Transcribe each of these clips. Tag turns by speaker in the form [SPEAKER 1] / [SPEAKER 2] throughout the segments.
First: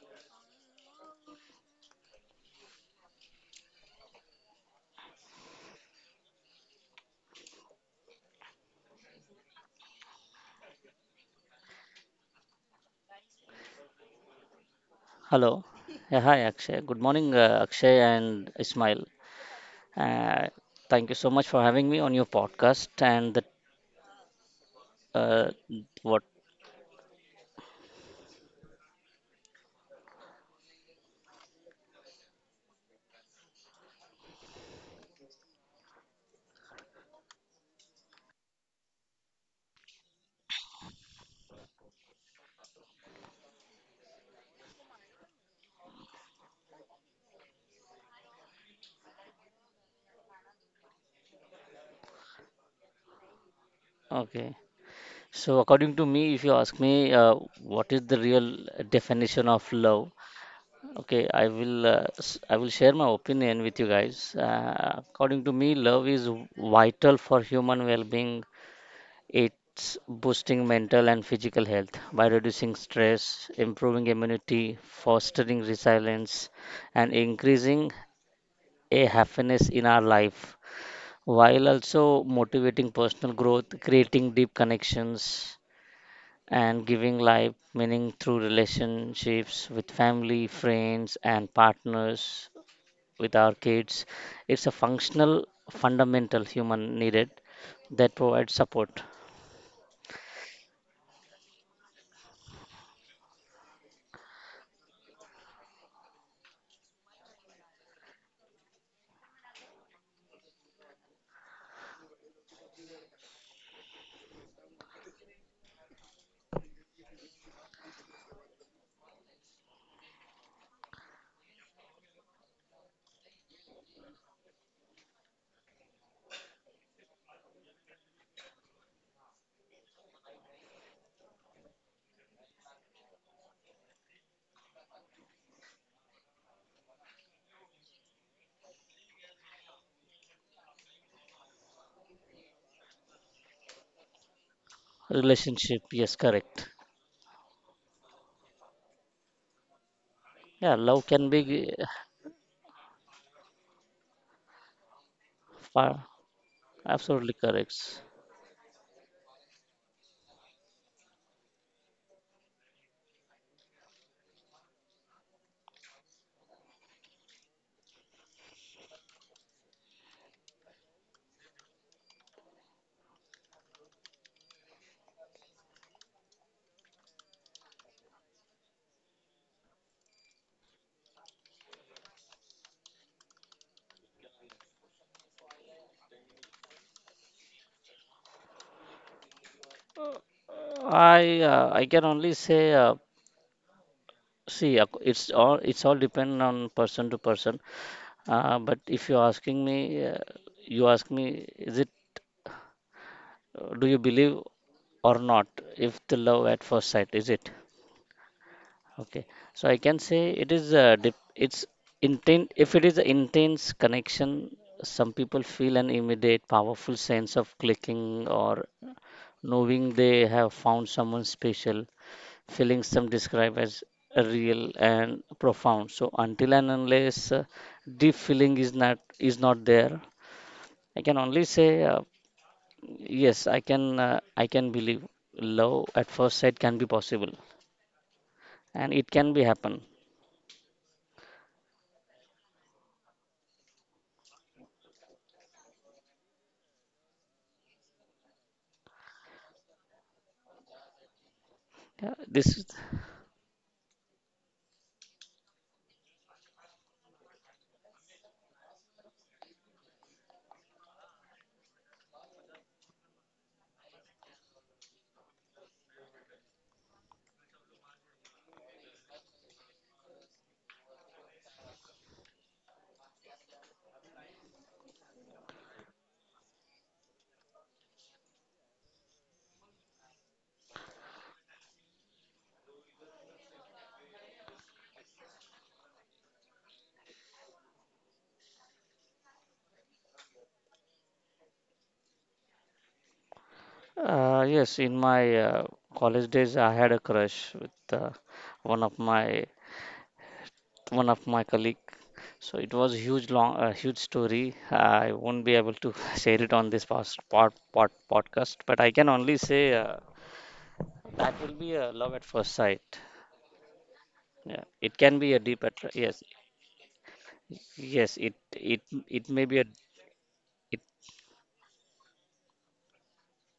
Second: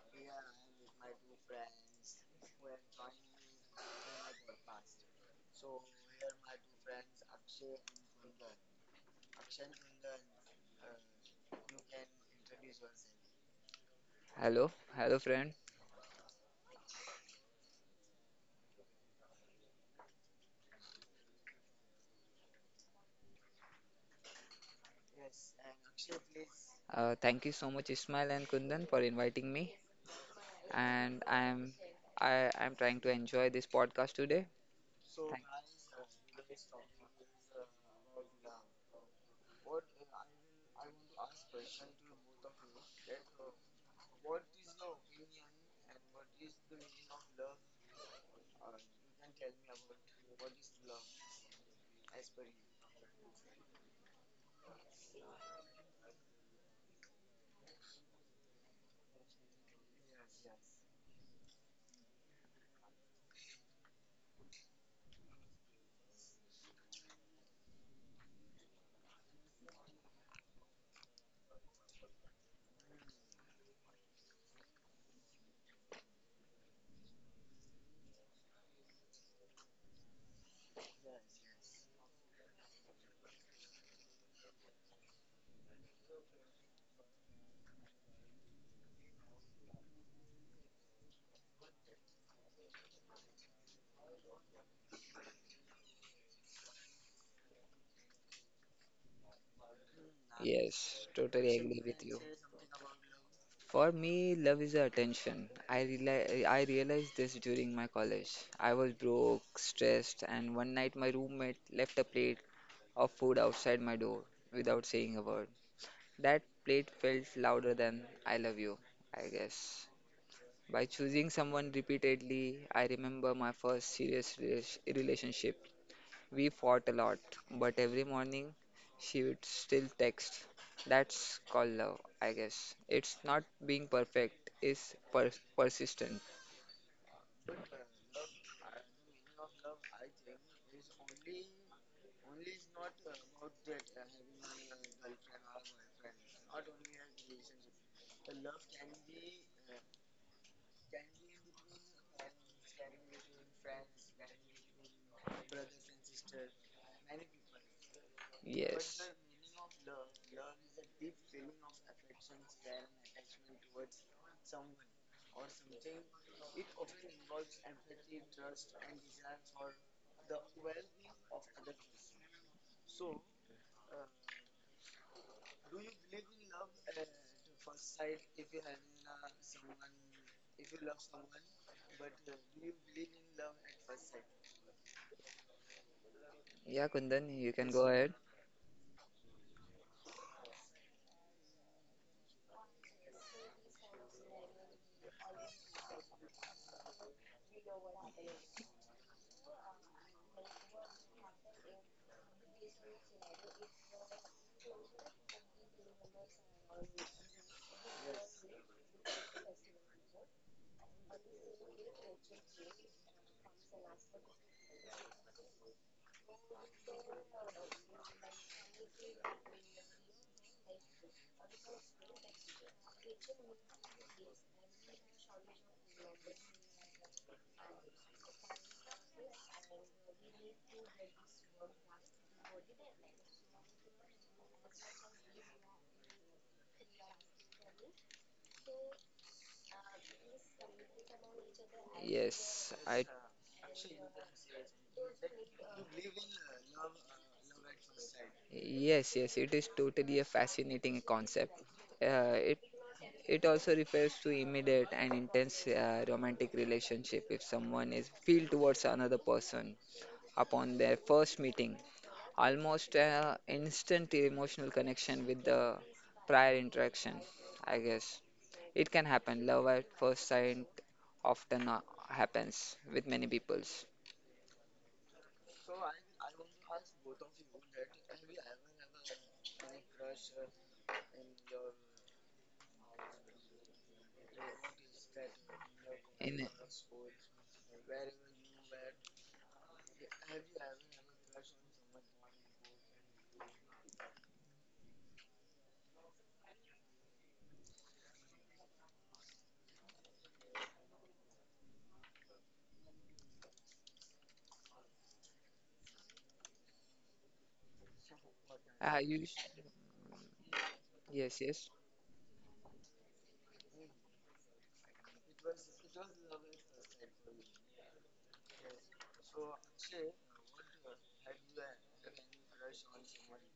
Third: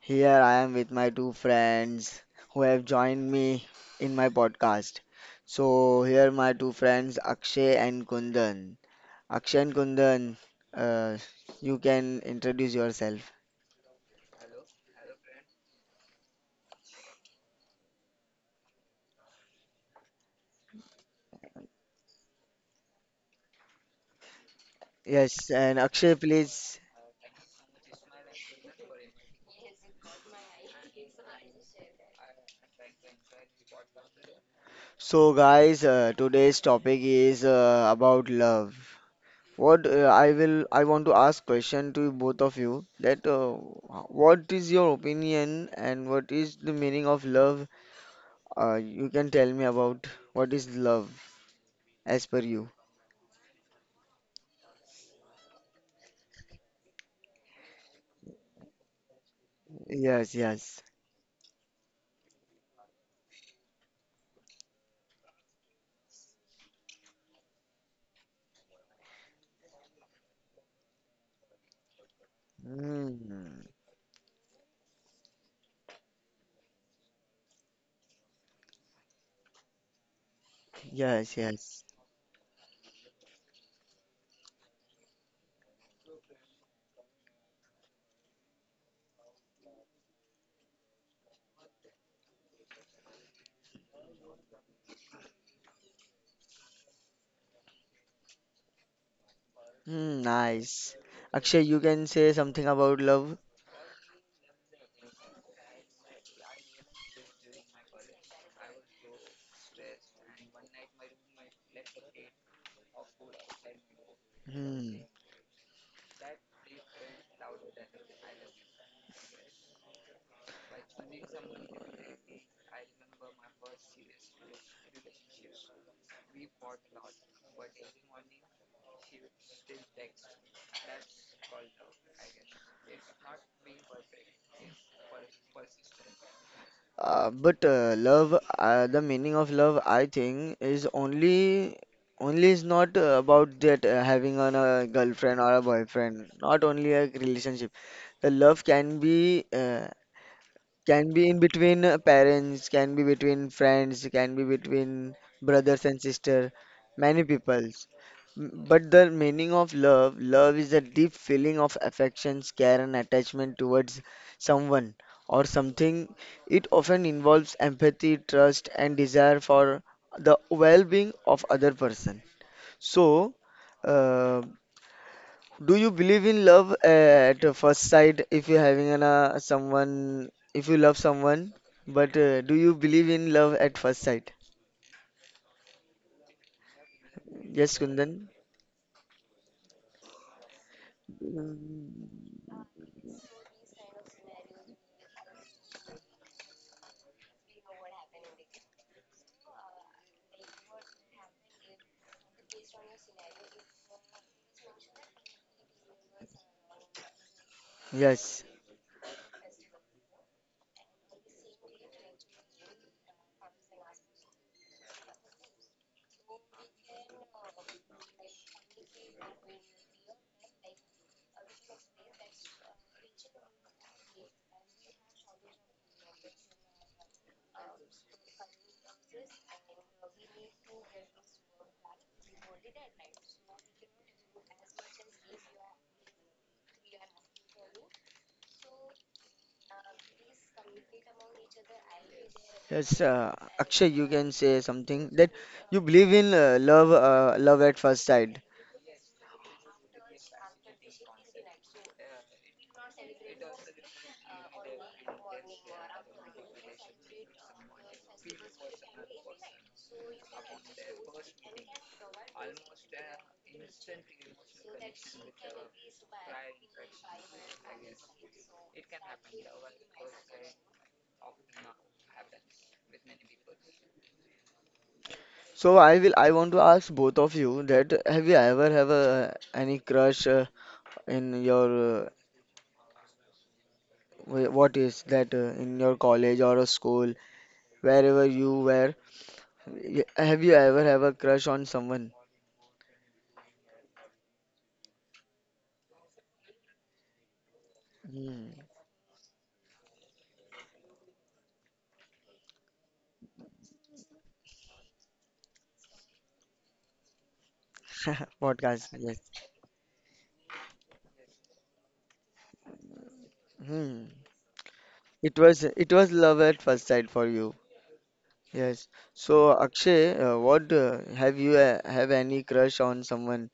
[SPEAKER 1] Here I am with my two friends who have joined me in my podcast. So here are my two friends Akshay and Kundan. Akshay and Kundan, uh, you can introduce yourself.
[SPEAKER 2] Hello, hello friend.
[SPEAKER 3] Hello. Yeah, hi, Akshay. Good morning, Akshay and Ismail. Uh, thank you so much for having me on your podcast. And the
[SPEAKER 1] Yes,
[SPEAKER 3] uh,
[SPEAKER 1] and Akshay,
[SPEAKER 3] what?
[SPEAKER 1] please.
[SPEAKER 2] Thank you so much, Ismail and Kundan, for inviting me. And I am trying to enjoy this podcast today.
[SPEAKER 1] So
[SPEAKER 2] Thank
[SPEAKER 1] guys, today's topic is about love. What I will I want to ask question to both of you that what is your opinion and what is the meaning of love? You can tell me about what is love as per you.
[SPEAKER 3] Okay. So, according to me, if you ask me, what is the real definition of love?
[SPEAKER 1] Yes, yes.
[SPEAKER 3] Okay, I will I will share my opinion with you guys. According to me, love is vital for human well-being. It's boosting mental and physical health by reducing stress,
[SPEAKER 1] Mm,
[SPEAKER 3] improving immunity, fostering resilience, and increasing a happiness in our life,
[SPEAKER 1] yes,
[SPEAKER 3] while
[SPEAKER 1] yes.
[SPEAKER 3] also motivating personal growth, creating deep connections, and giving life meaning through relationships with family, friends, and partners, with our kids. It's a functional, fundamental human needed that provides support.
[SPEAKER 1] Mm, nice.
[SPEAKER 2] Yes, totally
[SPEAKER 1] Akshay,
[SPEAKER 2] agree
[SPEAKER 1] you
[SPEAKER 2] with
[SPEAKER 1] can
[SPEAKER 2] you.
[SPEAKER 1] say something about love.
[SPEAKER 2] For me, love is attention. I reali I realized this during my college. I was broke, stressed, and one night my roommate left a plate of food outside my door without
[SPEAKER 1] Hmm.
[SPEAKER 2] saying a word. That plate felt louder than "I love you," I guess. By choosing someone repeatedly, I remember my first serious relationship. We fought a lot, but every morning she would still text. That's called love, I guess. It's not being perfect, it's persistent.
[SPEAKER 1] But love, the meaning of love, I think, is only is not about that having a girlfriend or a
[SPEAKER 3] Relationship, yes,
[SPEAKER 1] boyfriend.
[SPEAKER 3] correct.
[SPEAKER 1] Not only a relationship. The love can be uh,
[SPEAKER 3] Yeah, love
[SPEAKER 1] can
[SPEAKER 3] can
[SPEAKER 1] be in
[SPEAKER 3] be uh,
[SPEAKER 1] between parents, can be between friends, can be between brothers and
[SPEAKER 3] fa-
[SPEAKER 1] sister, many
[SPEAKER 3] absolutely
[SPEAKER 1] peoples.
[SPEAKER 3] correct.
[SPEAKER 1] But
[SPEAKER 2] Yes.
[SPEAKER 1] the meaning of love is a deep feeling of affection, care, and attachment towards someone or something. It often involves empathy, trust, and desire for the well-being of other person. So, uh, do you believe in love at the first sight if you're having someone, if you love someone? But do you believe in love at first sight?
[SPEAKER 2] Yeah, Kundan, you can
[SPEAKER 1] Yes,
[SPEAKER 2] go ahead.
[SPEAKER 1] Kundan.
[SPEAKER 3] I can only
[SPEAKER 1] Mm,
[SPEAKER 3] say, see, it's all depend on person to person. But if you're asking me, uh, you ask me, is it, do you believe or not, if the love at first sight, is it
[SPEAKER 1] yes.
[SPEAKER 3] okay? So I can say it is it's intent. If it is an intense connection, some people feel an immediate powerful sense of clicking, or knowing they have found someone special, feelings some describe as real and profound. So until and unless, deep feeling is not there, I can only say, yes. I can, I can believe love at first sight can be possible, and it can be happen.
[SPEAKER 2] Yes,
[SPEAKER 1] Yes,
[SPEAKER 2] I.
[SPEAKER 1] Akshay, you can say something that you believe in love at first sight.
[SPEAKER 2] Yes, yes, it is totally a fascinating concept.
[SPEAKER 3] Yeah,
[SPEAKER 2] Uh,
[SPEAKER 3] this is-
[SPEAKER 2] It also refers to immediate and intense romantic relationship if someone is feel towards another person upon their first meeting, almost instant emotional connection with the prior interaction. I guess it can happen. Love at first sight often happens with many peoples.
[SPEAKER 1] So I want to ask both of you that have you ever have any crush in your wh- what is that in your college
[SPEAKER 2] In
[SPEAKER 1] or a school wherever you were? Have you ever have a crush on someone?
[SPEAKER 3] yes. In my college days, I had a crush with, uh,
[SPEAKER 1] Hmm.
[SPEAKER 3] one of my one of my colleague. So it was huge long, a huge story. I won't be able to share it on this podcast, but I
[SPEAKER 1] Podcast.
[SPEAKER 2] uh,
[SPEAKER 3] can
[SPEAKER 1] Yes.
[SPEAKER 2] you,
[SPEAKER 3] only say, that
[SPEAKER 2] yes,
[SPEAKER 3] will
[SPEAKER 2] yes.
[SPEAKER 3] be a love at first sight.
[SPEAKER 1] Hmm.
[SPEAKER 3] Yeah, it can be a
[SPEAKER 1] It was it was
[SPEAKER 3] yes,
[SPEAKER 1] love at first sight for you.
[SPEAKER 3] yes. It it
[SPEAKER 1] Yes.
[SPEAKER 3] it may be
[SPEAKER 1] So
[SPEAKER 3] a
[SPEAKER 1] Akshay, what
[SPEAKER 3] it.
[SPEAKER 1] have you have any crush on someone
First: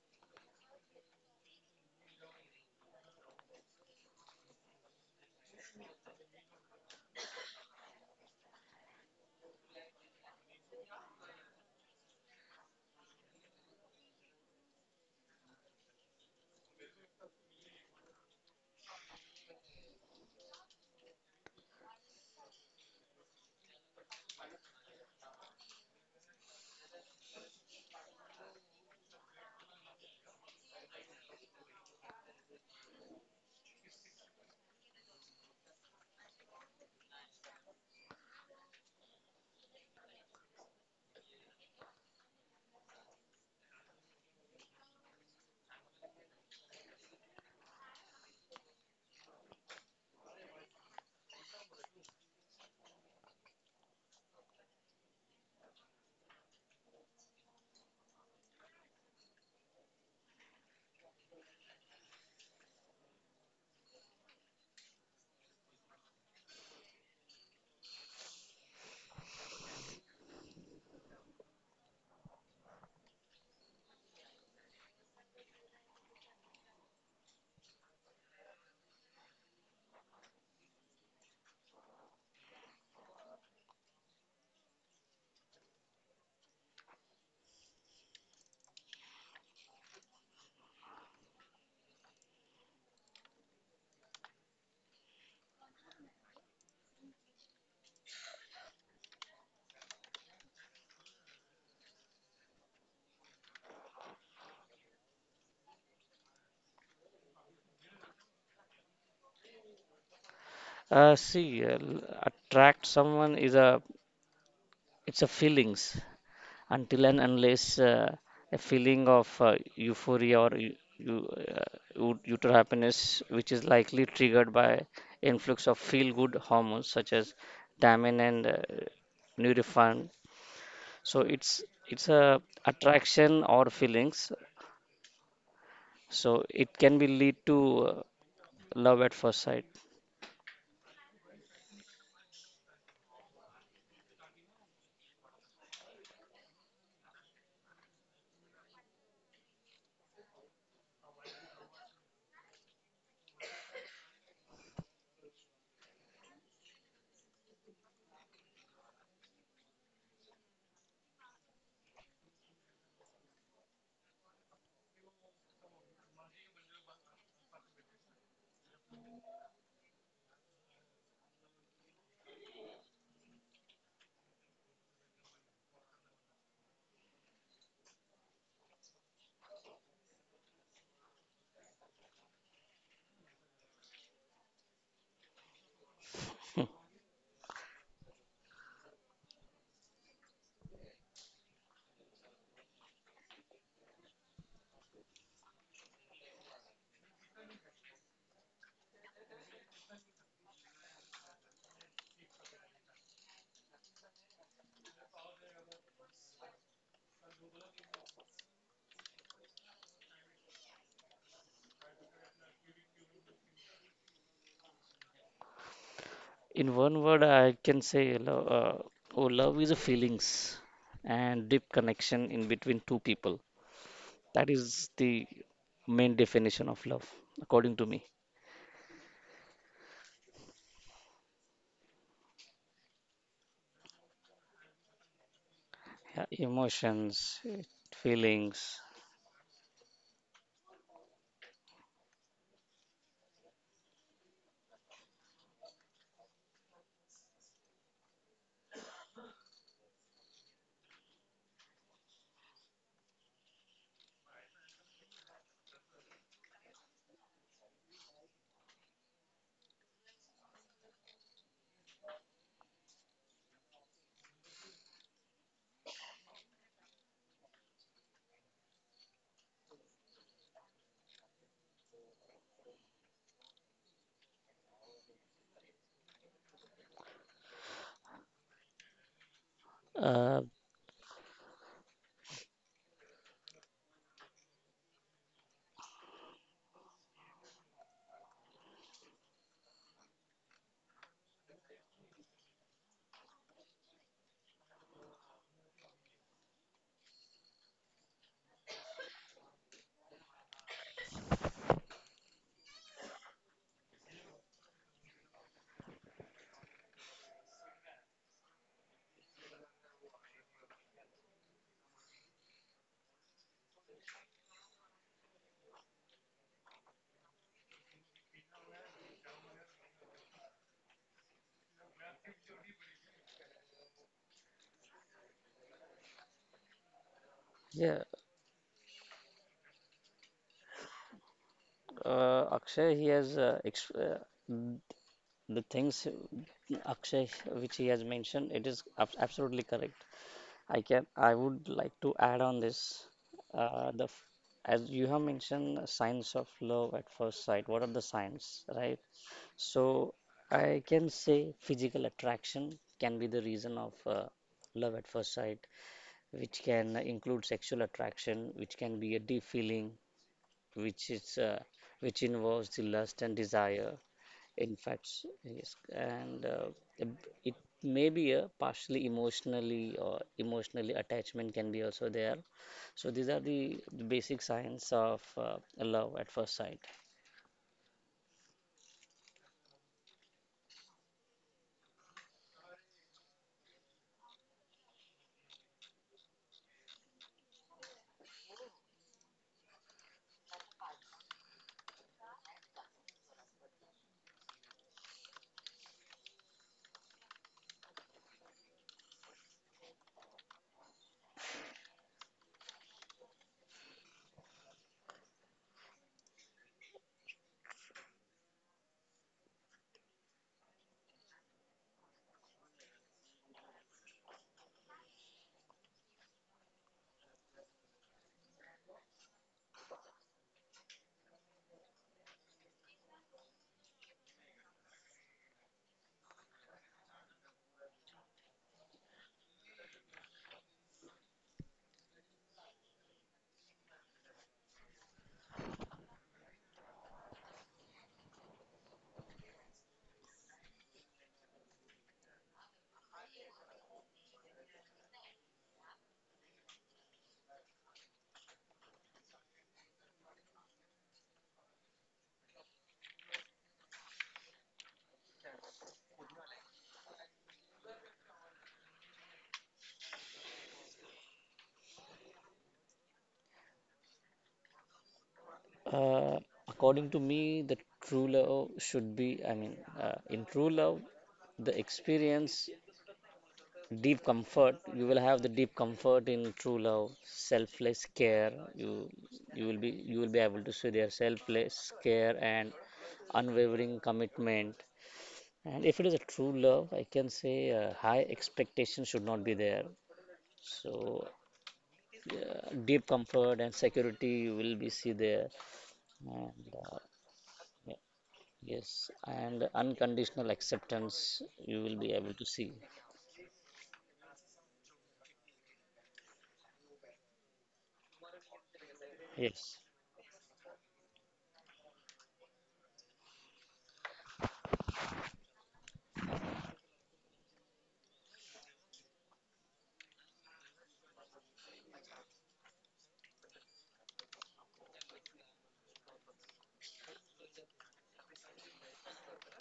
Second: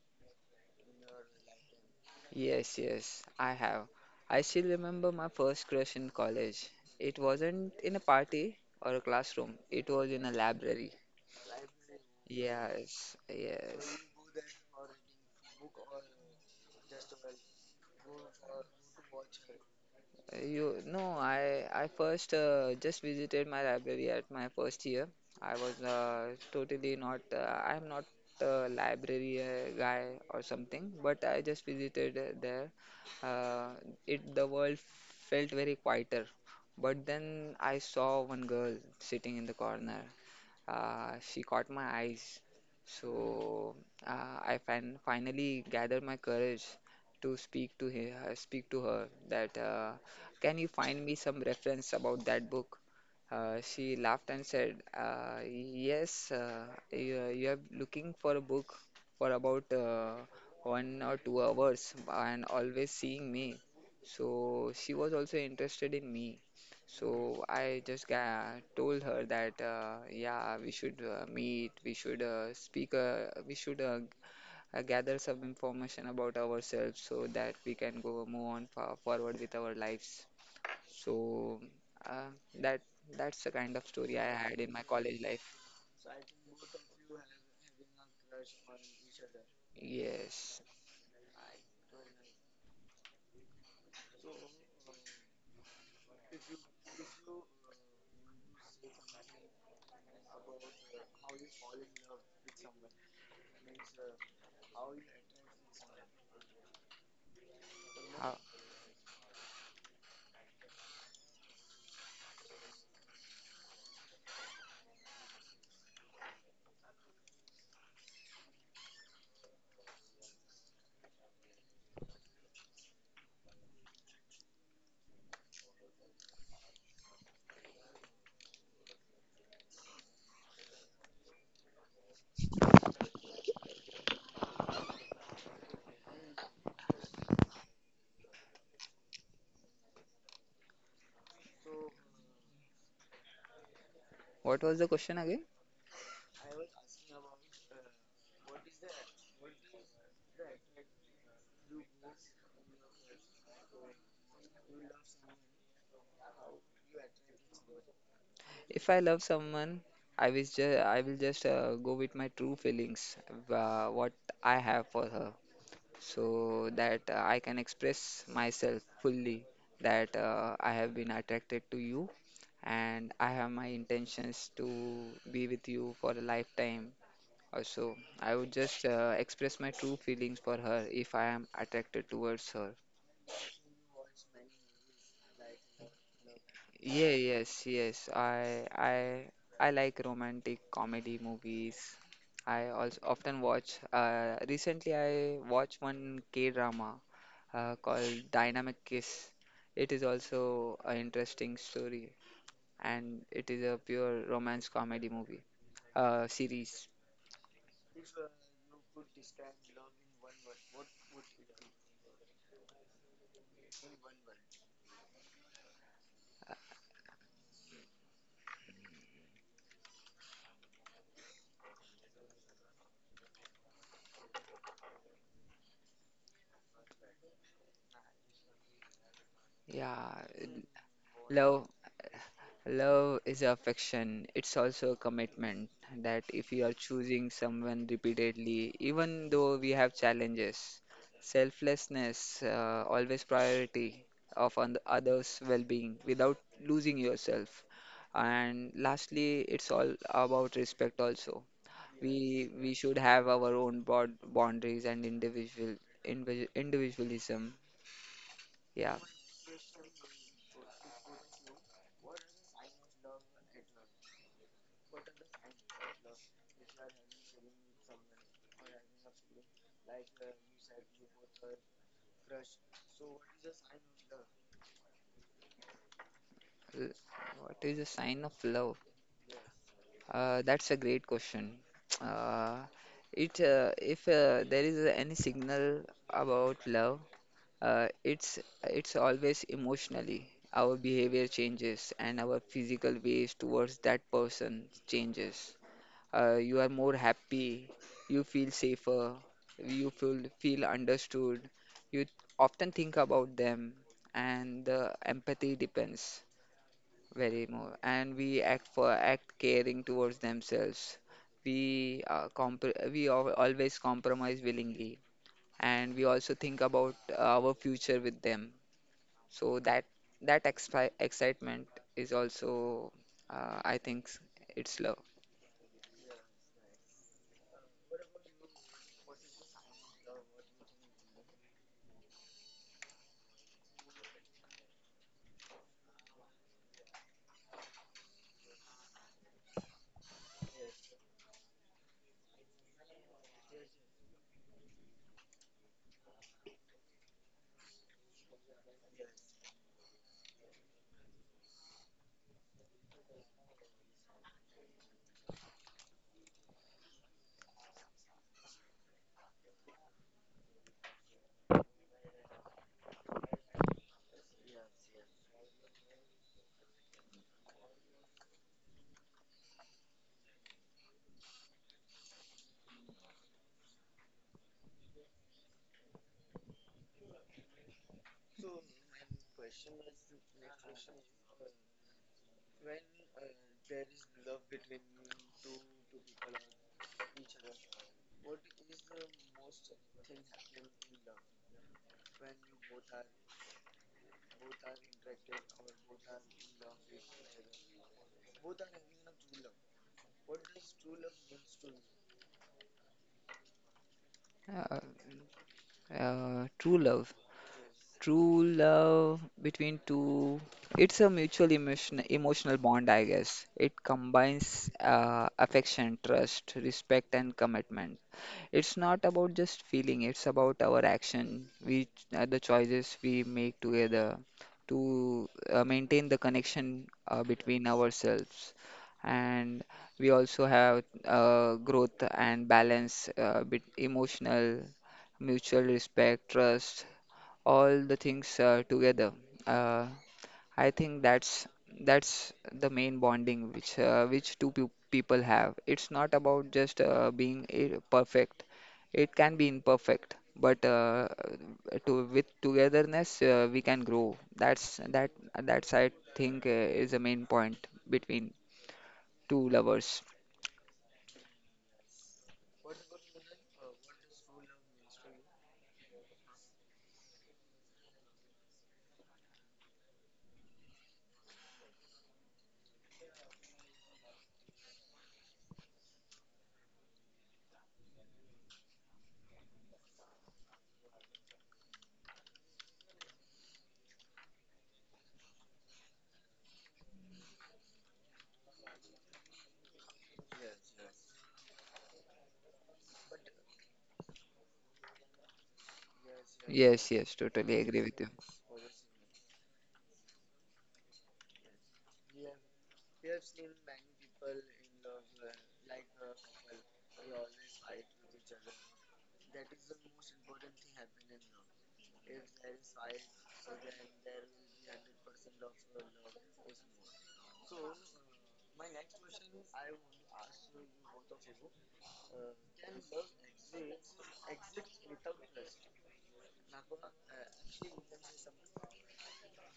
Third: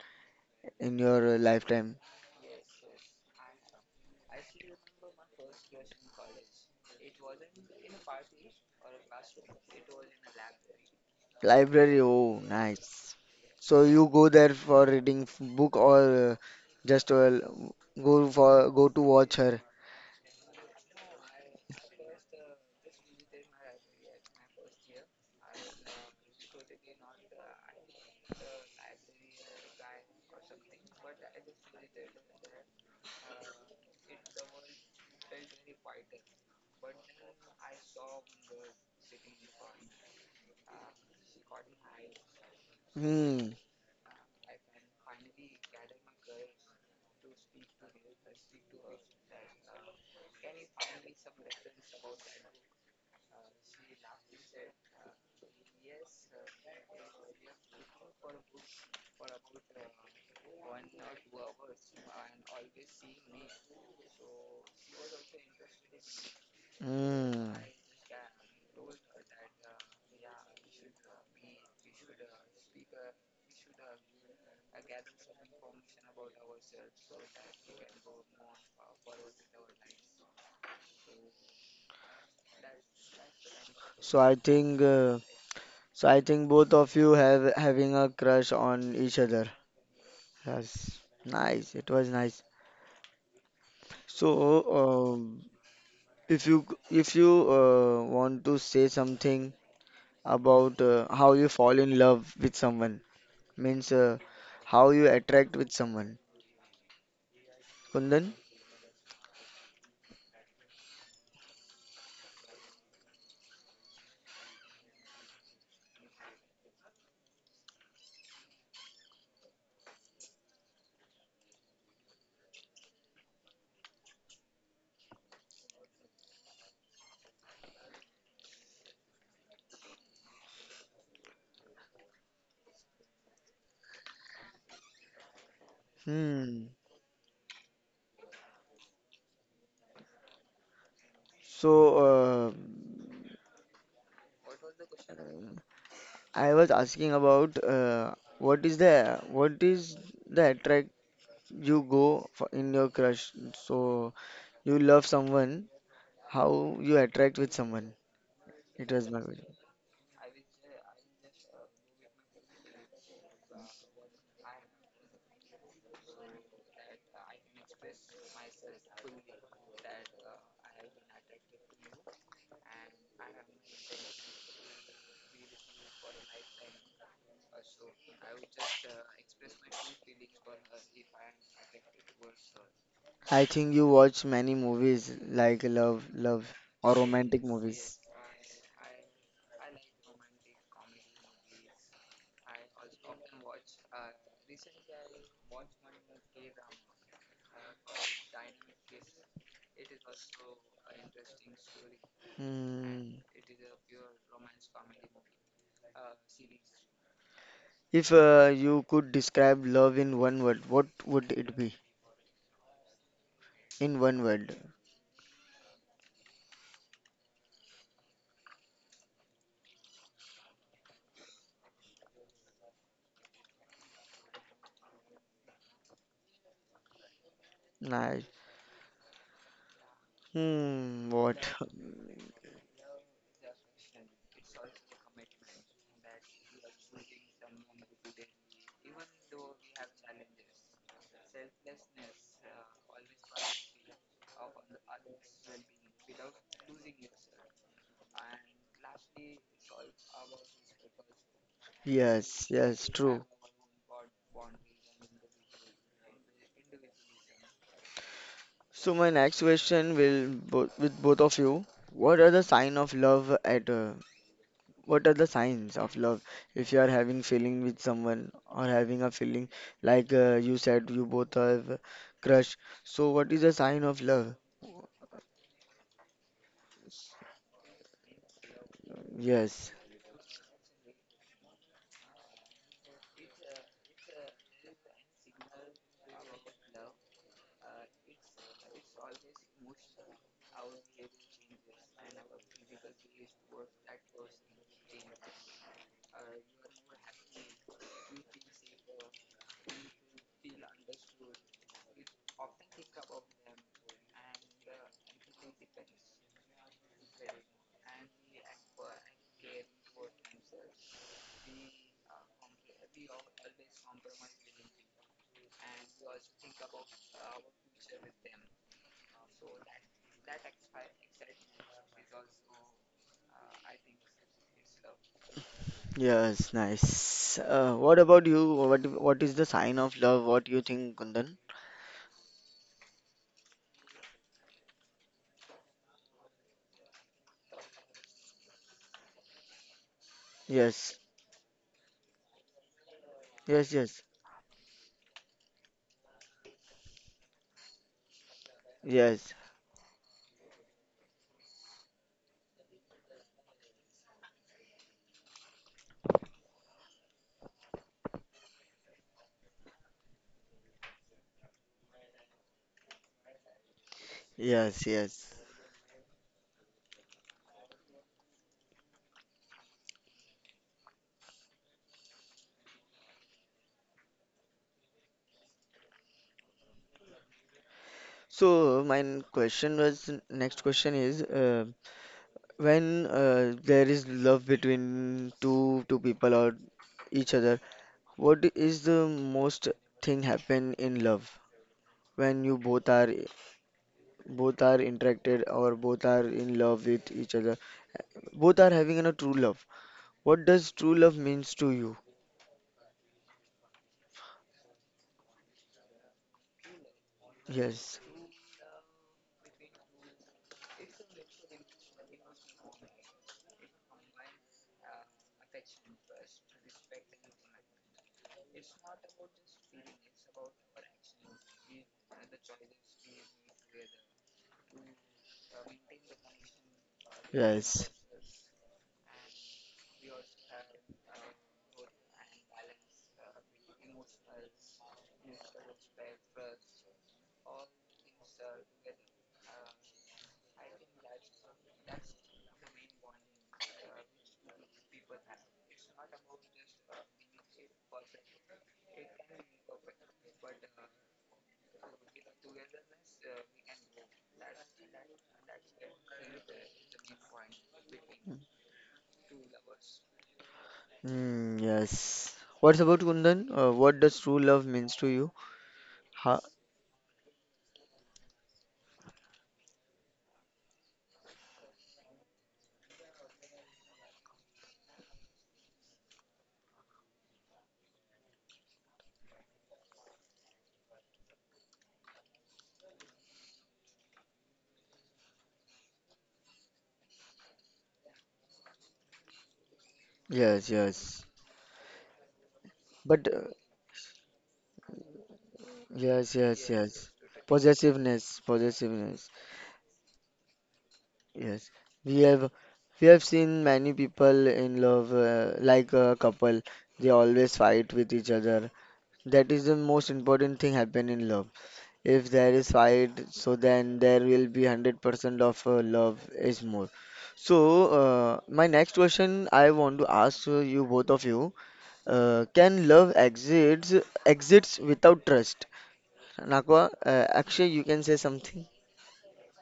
[SPEAKER 1] in your lifetime?
[SPEAKER 2] Yes, yes, I have. I still remember my first crush in college. It wasn't in a party or a classroom, it was in a library.
[SPEAKER 1] Library. Oh, nice.
[SPEAKER 2] Yes,
[SPEAKER 1] So
[SPEAKER 2] yes.
[SPEAKER 1] you go there for reading book or just go to watch her.
[SPEAKER 2] You No, I first just visited my library at my first year. I was totally not. I'm not a library guy or something, but I just visited there. Uh, it The world felt very quieter, but then I saw one girl sitting in the corner. She caught my eyes.
[SPEAKER 1] Hmm.
[SPEAKER 2] So I finally gathered my courage to speak to her that can you find me some reference about that book? She laughed and said, yes, you are looking for a book for about 1 or 2 hours and always seeing me. So she was also interested in me. So
[SPEAKER 1] Hmm.
[SPEAKER 2] I just ga told her that yeah, we should meet, we should speak, we should gather some information about ourselves so that we can go move on fa forward with our lives. So uh, that that's the kind of story
[SPEAKER 1] So
[SPEAKER 2] I
[SPEAKER 1] I
[SPEAKER 2] had in my
[SPEAKER 1] think.
[SPEAKER 2] college life.
[SPEAKER 1] So I think both of you have having a crush on each other.
[SPEAKER 2] Yes.
[SPEAKER 1] Yes, nice. It was nice. So, if you want to say something about how you fall in love with someone, means how you attract with someone, Kundan.
[SPEAKER 2] How,
[SPEAKER 3] See, attract someone is a, it's a feelings. Until and unless, a feeling of euphoria or uter happiness, which is likely triggered by influx of feel-good hormones such as dopamine and, norepinephrine. So it's a attraction or feelings. So
[SPEAKER 1] Hmm.
[SPEAKER 3] it can be lead to, uh, love at first sight.
[SPEAKER 1] So,
[SPEAKER 2] what was the question again?
[SPEAKER 1] I was asking about what is the attract you go for in your crush. So. You love someone, how you attract with someone. It
[SPEAKER 2] If I
[SPEAKER 1] was my
[SPEAKER 2] love
[SPEAKER 1] question.
[SPEAKER 2] someone, I will just go with my true feelings, what I have for her. So that I can express myself fully that I have been attracted to you and I have my intentions to be with you for a lifetime or so. I would just express my true feelings for her if I am attracted towards her.
[SPEAKER 1] I think you watch many movies like love or
[SPEAKER 2] Yeah,
[SPEAKER 1] romantic
[SPEAKER 2] yes,
[SPEAKER 1] movies.
[SPEAKER 2] yes. I like romantic comedy movies. I also often watch recently I watched one K-drama called Dynamic Kiss. It is also an interesting story
[SPEAKER 1] Hmm.
[SPEAKER 2] and it is a pure romance comedy movie series.
[SPEAKER 1] If you could describe love in one word, what would it be? In one word.
[SPEAKER 3] In one word, I can say love. Oh, love is a feelings and deep connection in between two people. That is the main definition of love, according to me.
[SPEAKER 1] Nice.
[SPEAKER 2] Yeah,
[SPEAKER 1] Hmm, what?
[SPEAKER 2] love love is affection. It's also a commitment
[SPEAKER 3] Yeah,
[SPEAKER 2] that if you are choosing
[SPEAKER 3] emotions,
[SPEAKER 2] someone repeatedly,
[SPEAKER 3] feelings.
[SPEAKER 2] even though we have challenges, selflessness, always priority of on others' well-being without losing yourself. And lastly, it's all about respect also.
[SPEAKER 1] Yes,
[SPEAKER 2] We
[SPEAKER 1] yes,
[SPEAKER 2] should
[SPEAKER 1] true.
[SPEAKER 2] have our own boundaries and individualism.
[SPEAKER 1] So
[SPEAKER 2] Yeah.
[SPEAKER 1] my next question will bo with both of you. What are the sign of love at uh, What are the signs of love? If you are having feeling with someone or having a feeling like you said you both have crush. So what is a sign of love?
[SPEAKER 2] L- What is a sign of love?
[SPEAKER 1] Yes,
[SPEAKER 3] Uh,
[SPEAKER 2] That's a great question. Uh, it if There is any signal about love, uh, it's it's always emotionally. Our behavior changes and our physical ways towards that person changes. You are more happy, you feel safer, you feel understood. You often think about them, and the empathy depends very more. And we act caring towards themselves. We always compromise willingly, and we also think about our future with them. So that expi excitement is also, I think, it's love.
[SPEAKER 1] yes, nice. What
[SPEAKER 3] yeah,
[SPEAKER 1] about you? What is the sign of love? What you think, Kundan?
[SPEAKER 3] Akshay, he has th- the things Akshay which he has mentioned, it is absolutely correct. I
[SPEAKER 1] Yes,
[SPEAKER 3] can, I would like to add on this,
[SPEAKER 1] yes,
[SPEAKER 3] uh,
[SPEAKER 1] yes,
[SPEAKER 3] the f- as you have mentioned, signs of love at first sight, what are the signs, right?
[SPEAKER 1] yes,
[SPEAKER 3] So I can say physical attraction can be the reason of, love at first sight, which can include sexual attraction, which can be a deep feeling, which is, which involves the lust and desire, in
[SPEAKER 1] yes,
[SPEAKER 3] fact. So,
[SPEAKER 1] yes.
[SPEAKER 3] yes, and it may be a partially emotionally or emotionally attachment can be also there. So these are the basic signs of, love at first sight.
[SPEAKER 1] So my n- question was next question is when there is love between two people or each other. What is the most thing happen in love when you both are interacted or both are in love with each other? Both are having a true love. What does true love means to you?
[SPEAKER 2] Uh, True love.
[SPEAKER 1] Yes,
[SPEAKER 2] True love between two, it's a mutual emotional bond, I guess. It combines affection, trust, respect, and commitment. It's not about just feeling, it's about our action, the choices we make together to maintain the connection between
[SPEAKER 1] yes,
[SPEAKER 2] ourselves. And we also have growth and balance, bit emotional, mutual respect, trust all the things together. Uh, I think that's the main bonding which two people have. It's not about just being perfect. It can be imperfect, but to with togetherness we can grow. That's I think is the main point between two lovers.
[SPEAKER 1] mm, yes. What's about Kundan? What does true love means to you?
[SPEAKER 3] uh,
[SPEAKER 1] Ha,
[SPEAKER 3] According to me, the true love should be, I mean, in true love, the experience deep comfort, you will have the deep comfort in true love, selfless care, you, you will be able to see their selfless care, and unwavering commitment. And if it is a true love, I can say, high expectation should not be there.
[SPEAKER 1] yes,
[SPEAKER 3] So
[SPEAKER 1] yes.
[SPEAKER 3] yeah, deep
[SPEAKER 1] But
[SPEAKER 3] comfort and security, you will be see there.
[SPEAKER 1] yes,
[SPEAKER 3] And
[SPEAKER 1] yes, yes.
[SPEAKER 2] Yes, yes, totally agree
[SPEAKER 3] yeah,
[SPEAKER 2] with you.
[SPEAKER 1] Possessiveness,
[SPEAKER 3] yes,
[SPEAKER 1] possessiveness.
[SPEAKER 3] and unconditional acceptance
[SPEAKER 1] Yes,
[SPEAKER 3] you will be
[SPEAKER 1] we
[SPEAKER 3] able to
[SPEAKER 1] have
[SPEAKER 3] see.
[SPEAKER 1] we have seen many people in love, like a couple. They always fight with each other. That is the
[SPEAKER 3] Yes.
[SPEAKER 1] most important thing happen in love. If there is fight, so then there will be 100% of love is more. So, my next question I want to ask you both of you, can love exits without trust? Nakwa, Akshay, you can say something.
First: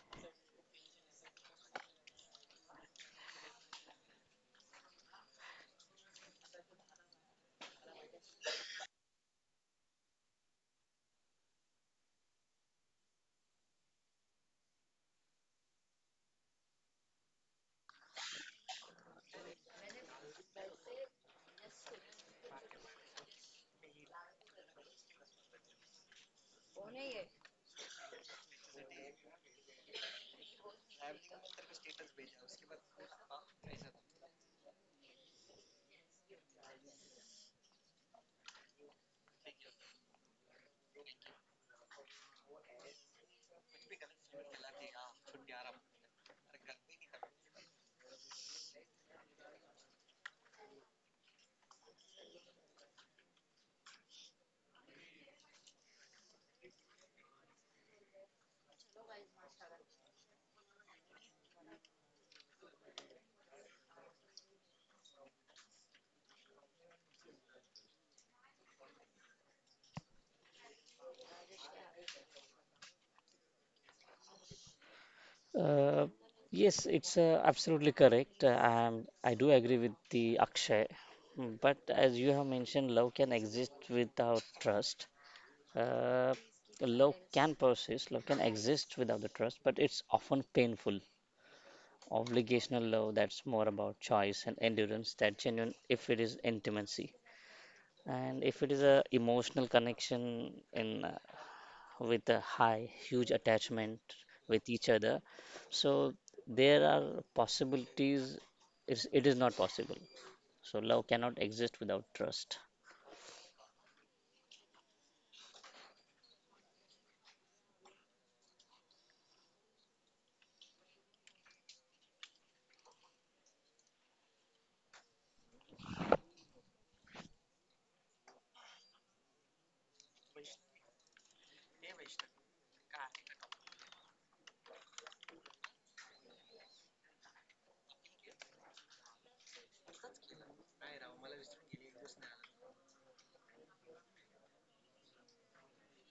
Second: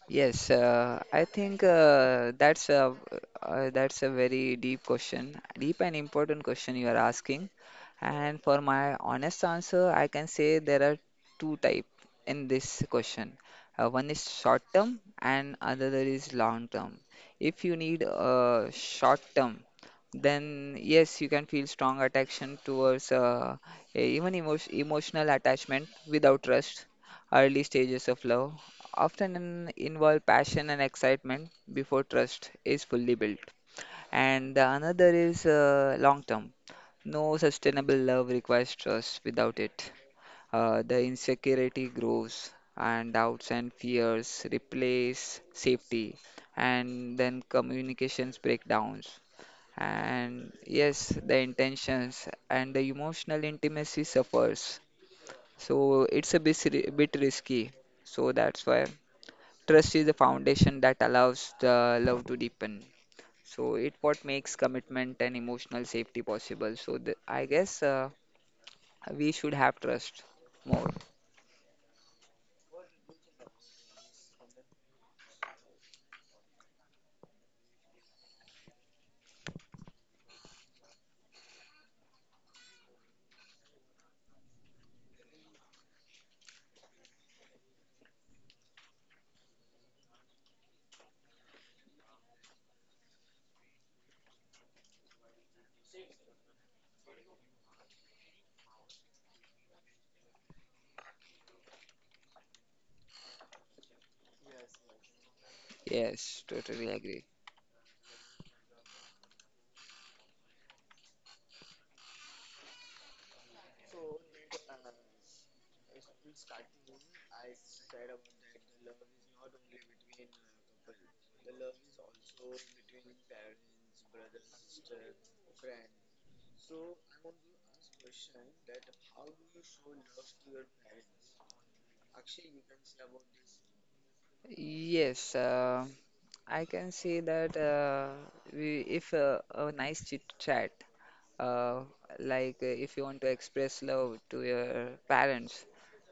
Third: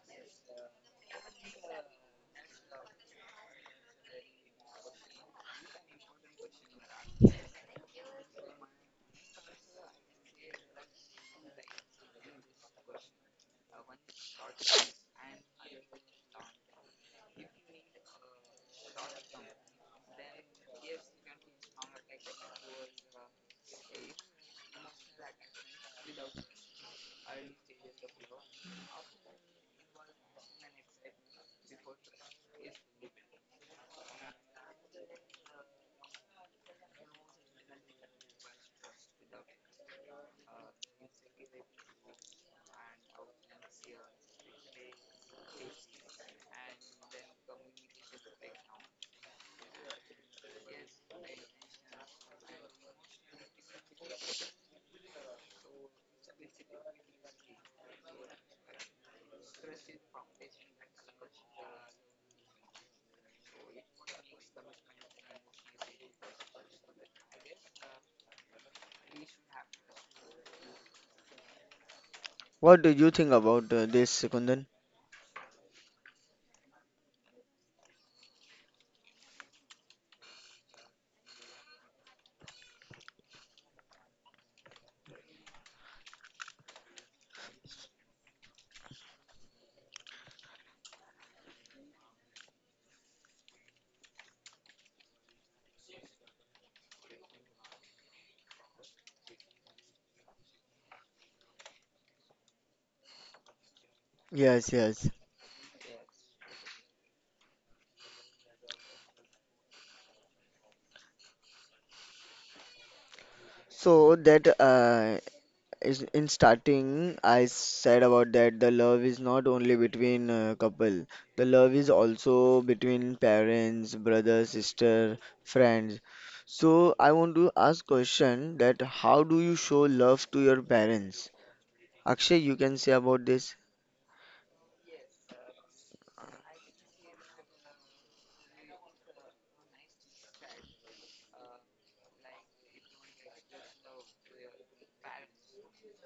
[SPEAKER 2] Yes, I think that's a very deep question, deep and important question you are asking. And for my honest answer, I can say there are two type in this question. One is short term and another is long term. If you need a short term, then yes, you can feel strong attraction towards even emotional attachment without trust. Early stages of love often involve passion and excitement before trust is fully built. And the another is long term. No sustainable love requires trust without it. The insecurity grows, and doubts and fears replace safety, and then communications breakdowns. And yes, the intentions and the emotional intimacy suffers. So it's a bit risky. So that's why trust is the foundation that allows the love to deepen. So it what makes commitment and emotional safety possible. So I guess we should have trust more.
[SPEAKER 1] What do you think about this, Kundan?
[SPEAKER 3] Uh, yes, it's, absolutely correct. I do agree with the Akshay. Mm, but as you have mentioned, love can exist without trust. Uh, love can persist, love can exist without the trust, but it's often painful. Obligational love, that's more about choice and endurance, that genuine if it is intimacy. And if it is a emotional connection in, with a high, huge attachment with
[SPEAKER 1] Yes,
[SPEAKER 3] each
[SPEAKER 1] yes.
[SPEAKER 3] other. So
[SPEAKER 2] Yes,
[SPEAKER 3] there
[SPEAKER 2] totally agree.
[SPEAKER 3] are possibilities. It's, it is not possible. So love cannot exist without trust.
[SPEAKER 1] So that is in starting, I said about that the love is not only between couple. The love is also between parents, brother, sister, friends. So I want to ask question that how do you show love to your parents? Akshay, you can say about this.
[SPEAKER 2] Yes, I can say that if a nice chit chat, uh, like if you want to express love to your parents,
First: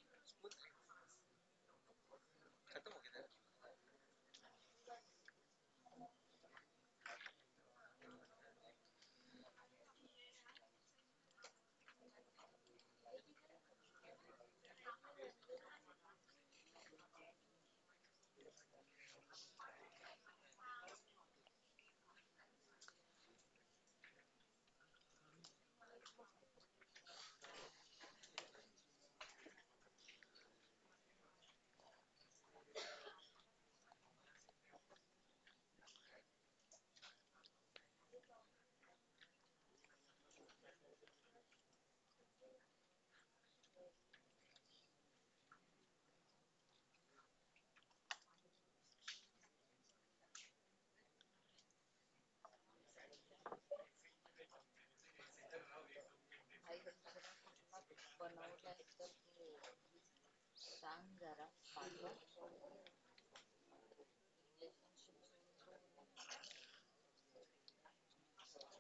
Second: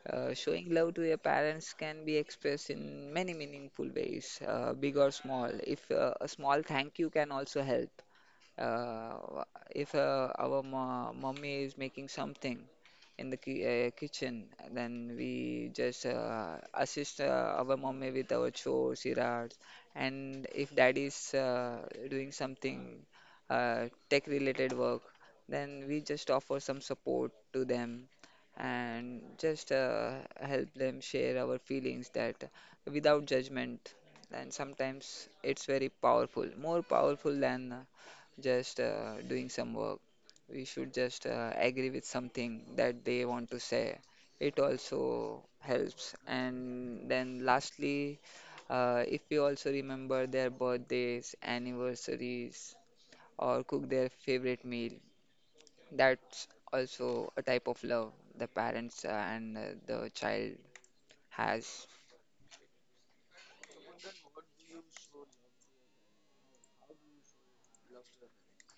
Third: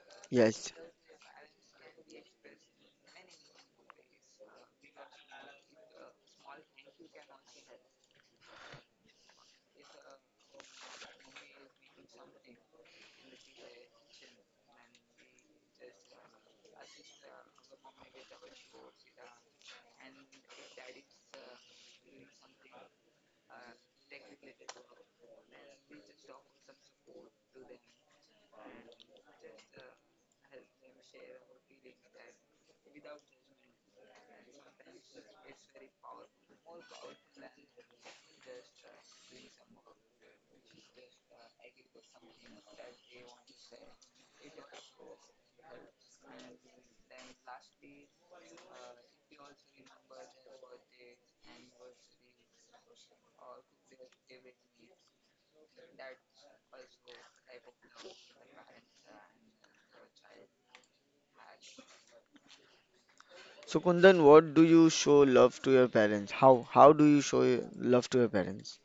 [SPEAKER 1] Yes.
[SPEAKER 2] showing love to your parents can be expressed in many meaningful ways, big or small. If a small thank you can also help. Uh, if our mo mommy is making something in the ki kitchen, then we just assist our mommy with our chores, errands. And if daddy is doing something tech-related work, then we just offer some support to them and just help them share our feelings that without judgment. And sometimes it's very powerful, more powerful than just doing some work. We should just agree with something that they want to say. It also helps. And then lastly, if we also remember their birthdays, anniversaries, or cook their favorite meal, that's also a type of love the parents and the child has.
[SPEAKER 1] So Kundan, what do you show love to your parents? How do you show your love to your parents?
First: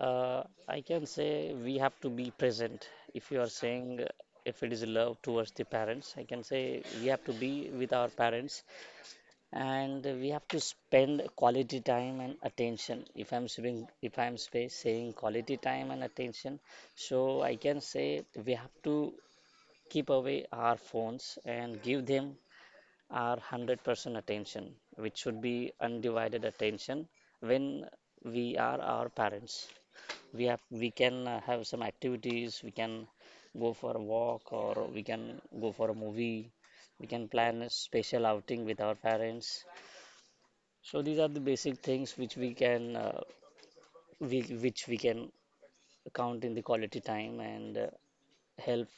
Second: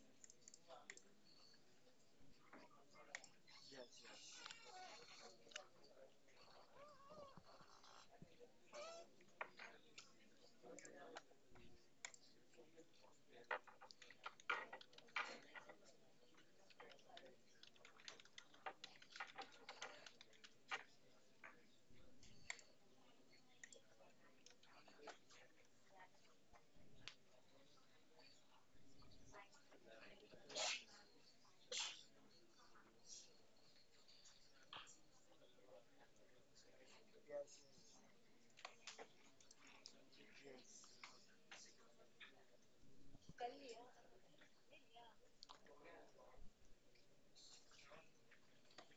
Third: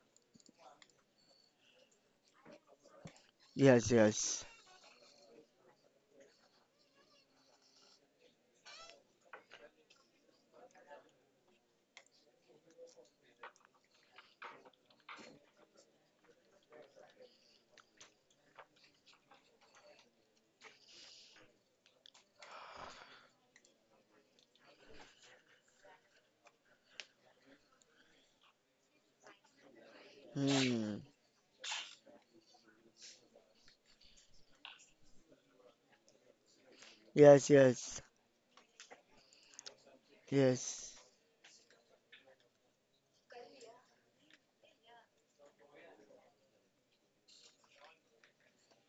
[SPEAKER 3] I can say we have to be present. If you are
[SPEAKER 1] Yes,
[SPEAKER 3] saying,
[SPEAKER 1] yes.
[SPEAKER 3] if it is love towards the parents, I can say we have to be with our parents, and we have to spend quality time and attention. If I'm saying, if I'm spa- saying quality time and attention, so I can say we have to keep away our phones and give them our 100% attention, which should be undivided attention when we are our parents. We
[SPEAKER 1] Hmm.
[SPEAKER 3] can, have some activities, we can go for a walk or we can go for a movie, we can
[SPEAKER 1] Yes,
[SPEAKER 3] plan a
[SPEAKER 1] yes.
[SPEAKER 3] special outing with our parents.
[SPEAKER 1] Yes.
[SPEAKER 3] So these are the basic things which we can, which we can count in the quality time, and help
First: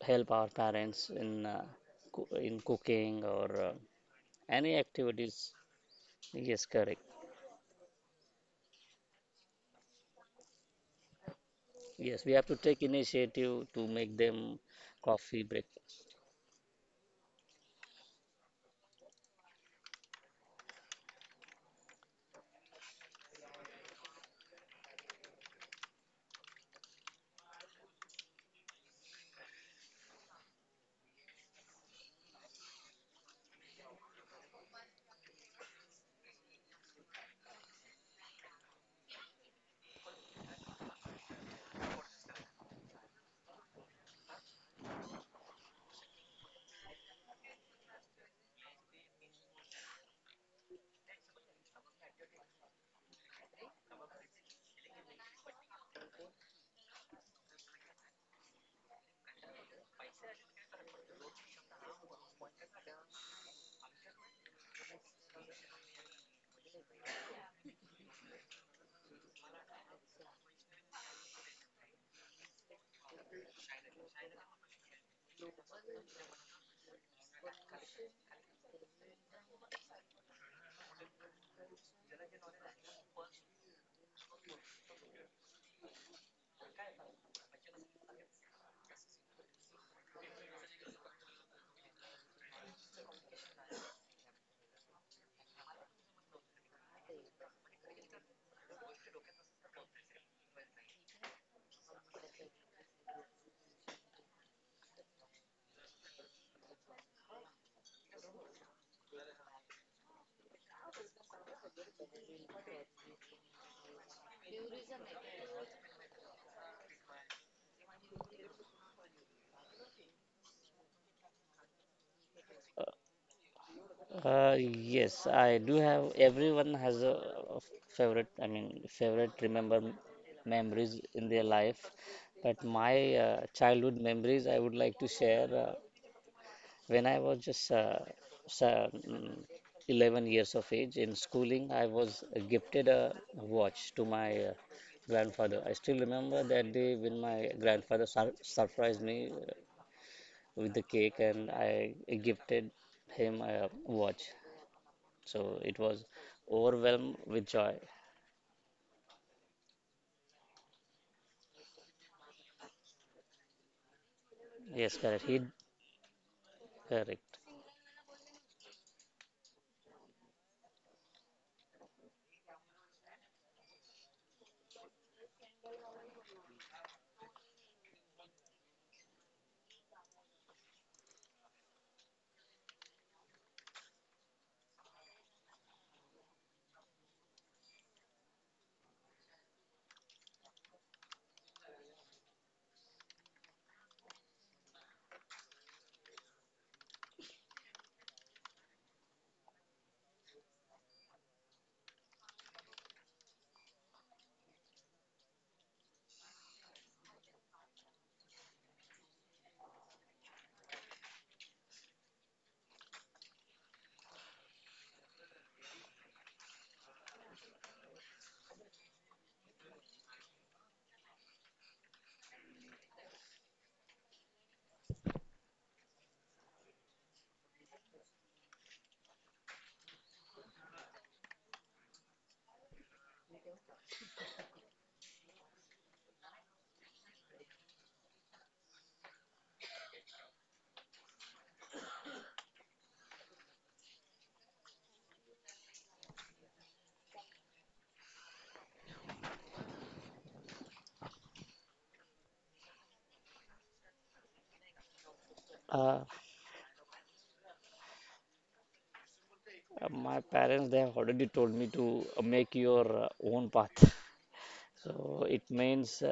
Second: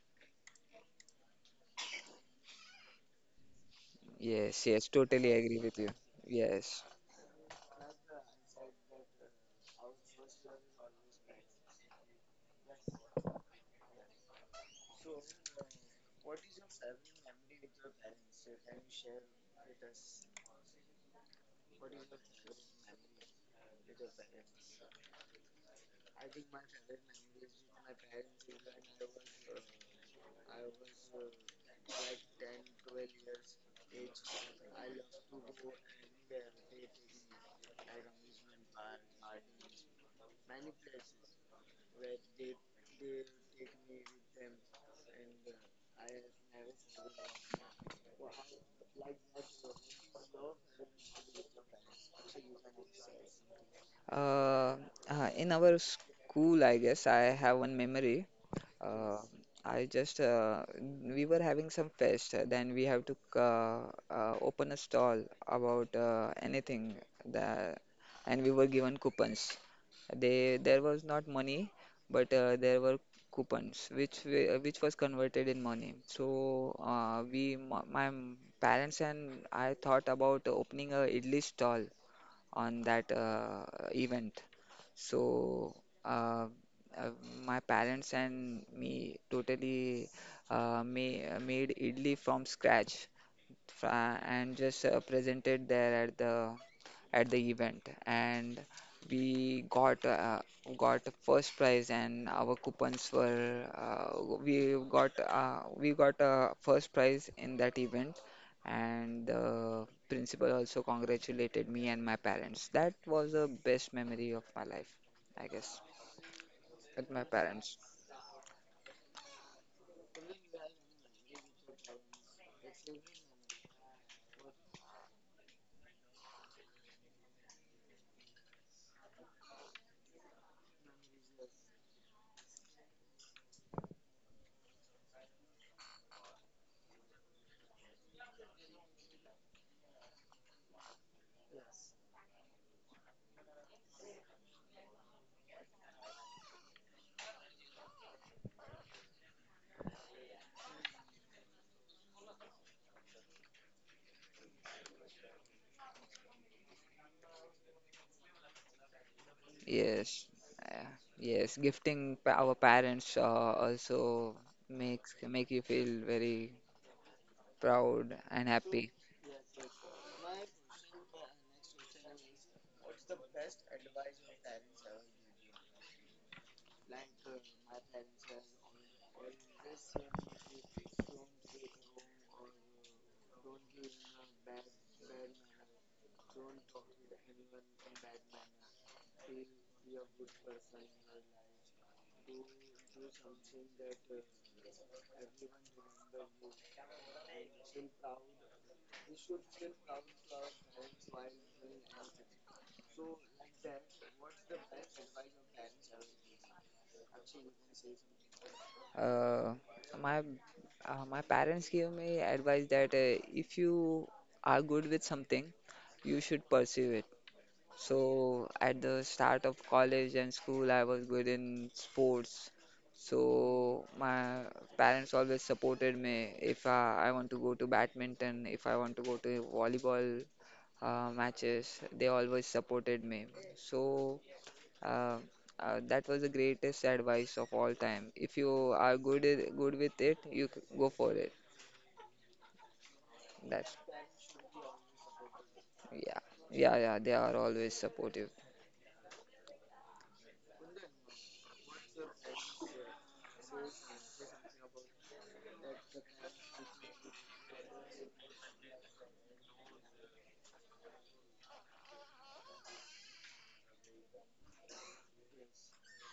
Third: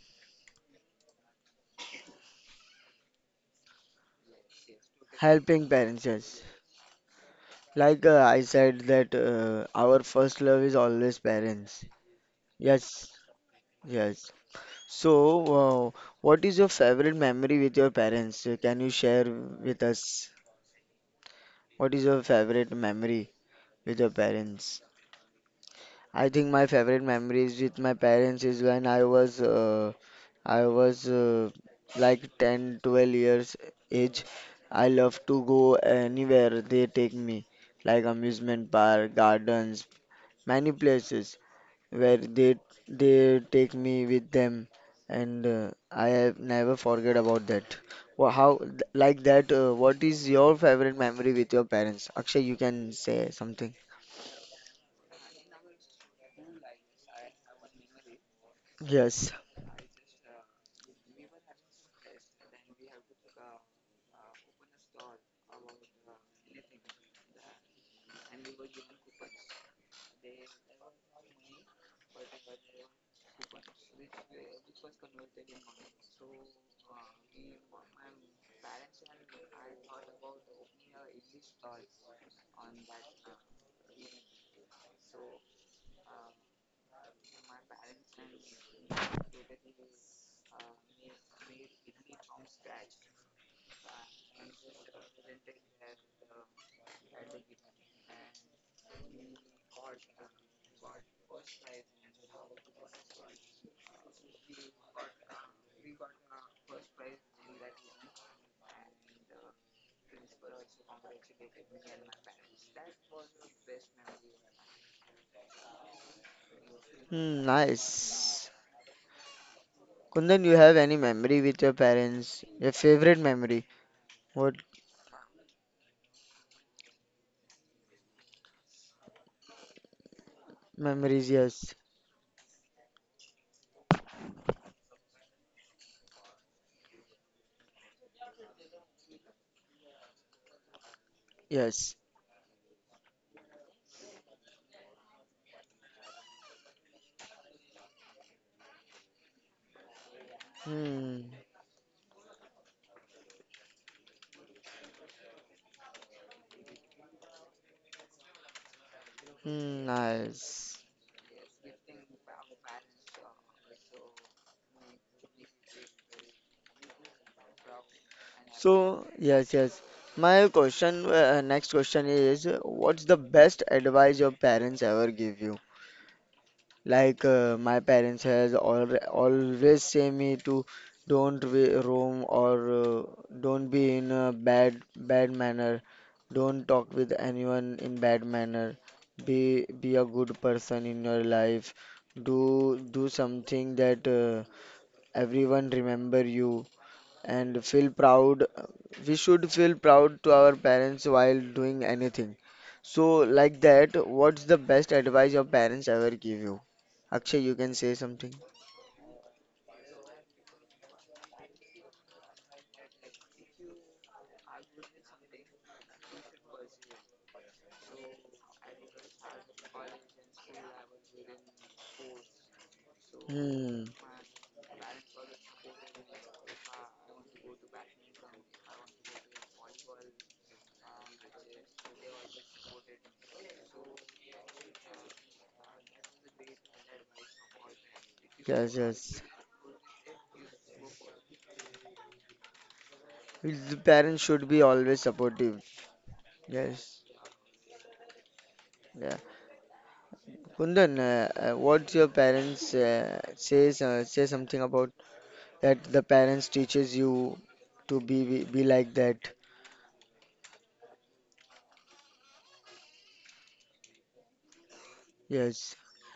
[SPEAKER 3] help our parents in, in cooking or,
[SPEAKER 2] Yes,
[SPEAKER 3] any
[SPEAKER 2] yes, totally
[SPEAKER 3] activities.
[SPEAKER 2] agree
[SPEAKER 1] Helping
[SPEAKER 2] with you.
[SPEAKER 1] parents, yes.
[SPEAKER 3] Yes,
[SPEAKER 2] Yes.
[SPEAKER 3] correct.
[SPEAKER 1] Like I said, that our first love is always parents.
[SPEAKER 3] Yes, we have to take
[SPEAKER 1] Yes,
[SPEAKER 3] initiative to make
[SPEAKER 1] yes.
[SPEAKER 3] them coffee
[SPEAKER 1] So,
[SPEAKER 3] break.
[SPEAKER 1] what is your favorite memory with your parents? Can you share with us? What is your favorite memory with your parents? I think my favorite memories with my parents is when I was like 10, 12 years age. I love to go anywhere they take me, like amusement park, gardens many places where they take me with them and I have never forget about that. Wha how th- like that What is your favorite memory with your parents? Akshay, you can say something.
[SPEAKER 2] Uh, in our school, I guess I have one memory. Uh,
[SPEAKER 1] Yes.
[SPEAKER 2] we were having some fest, then we have to open a stall about anything that, and we were given coupons. They There was not money, but there were coupons which was converted in money. So we parents and I thought about opening a idli stall on that event. So uh, uh, my parents and me totally made idli from scratch and just presented there at the event, and we got first prize, and our coupons were we got first prize in that event, and the principal also congratulated me and my parents. That was the best memory of my life, I guess, with my
[SPEAKER 1] Hmm,
[SPEAKER 2] parents.
[SPEAKER 1] nice. Kundan, you have any memory with your parents? Your favorite memory? What
[SPEAKER 3] Yes, I do have. Everyone has a favorite. I mean, favorite memories
[SPEAKER 1] memories?
[SPEAKER 3] in their
[SPEAKER 1] Yes.
[SPEAKER 3] life. But my, childhood memories, I would like to share. When I was just sa- mm, 11 years of age in schooling, I
[SPEAKER 1] Yes.
[SPEAKER 3] was gifted a watch to my, grandfather. I still remember that day when my grandfather surprised me, with the
[SPEAKER 1] Hmm.
[SPEAKER 3] cake, and I gifted him a watch. So it was overwhelmed with joy.
[SPEAKER 1] Hmm,
[SPEAKER 2] Yes,
[SPEAKER 1] nice.
[SPEAKER 2] uh, yes, gifting our parents also
[SPEAKER 3] Yes,
[SPEAKER 2] makes
[SPEAKER 3] correct. He
[SPEAKER 2] make you feel very
[SPEAKER 3] correct.
[SPEAKER 2] proud and happy.
[SPEAKER 1] So, yes, yes. My next question is, what's the best advice your parents ever give you? Like, my parents has al always say me to don't roam or don't be in a bad manner. Don't talk with anyone in bad manner. Be be a good person in your life. Do do something that everyone remember you and feel proud. We should feel proud to our parents while doing anything. So, like that, what's the best advice your parents ever give you? Akshay, you can say something.
[SPEAKER 2] Uh, my my parents gave me advice that if you are good with something, you should pursue it. So at the start of college and school, I was good in sports. So
[SPEAKER 1] Hmm.
[SPEAKER 2] my parents always supported me if I want to go to badminton, if I want to go to volleyball matches, they always supported me. So uh, that was the greatest advice of all time. If you
[SPEAKER 1] Yes,
[SPEAKER 2] are
[SPEAKER 1] yes.
[SPEAKER 2] good with it, you go for it.
[SPEAKER 1] The
[SPEAKER 2] That's
[SPEAKER 1] parents should be always supportive.
[SPEAKER 2] Yeah, yeah, yeah.
[SPEAKER 1] Yes.
[SPEAKER 2] They are always supportive.
[SPEAKER 1] Yeah. Kundan, what's your parents say something about that the
[SPEAKER 3] Uh,
[SPEAKER 1] parents teaches you to be like that.
[SPEAKER 3] my parents, they have already told me to, make your, own path. So it
[SPEAKER 1] Yes.
[SPEAKER 3] means,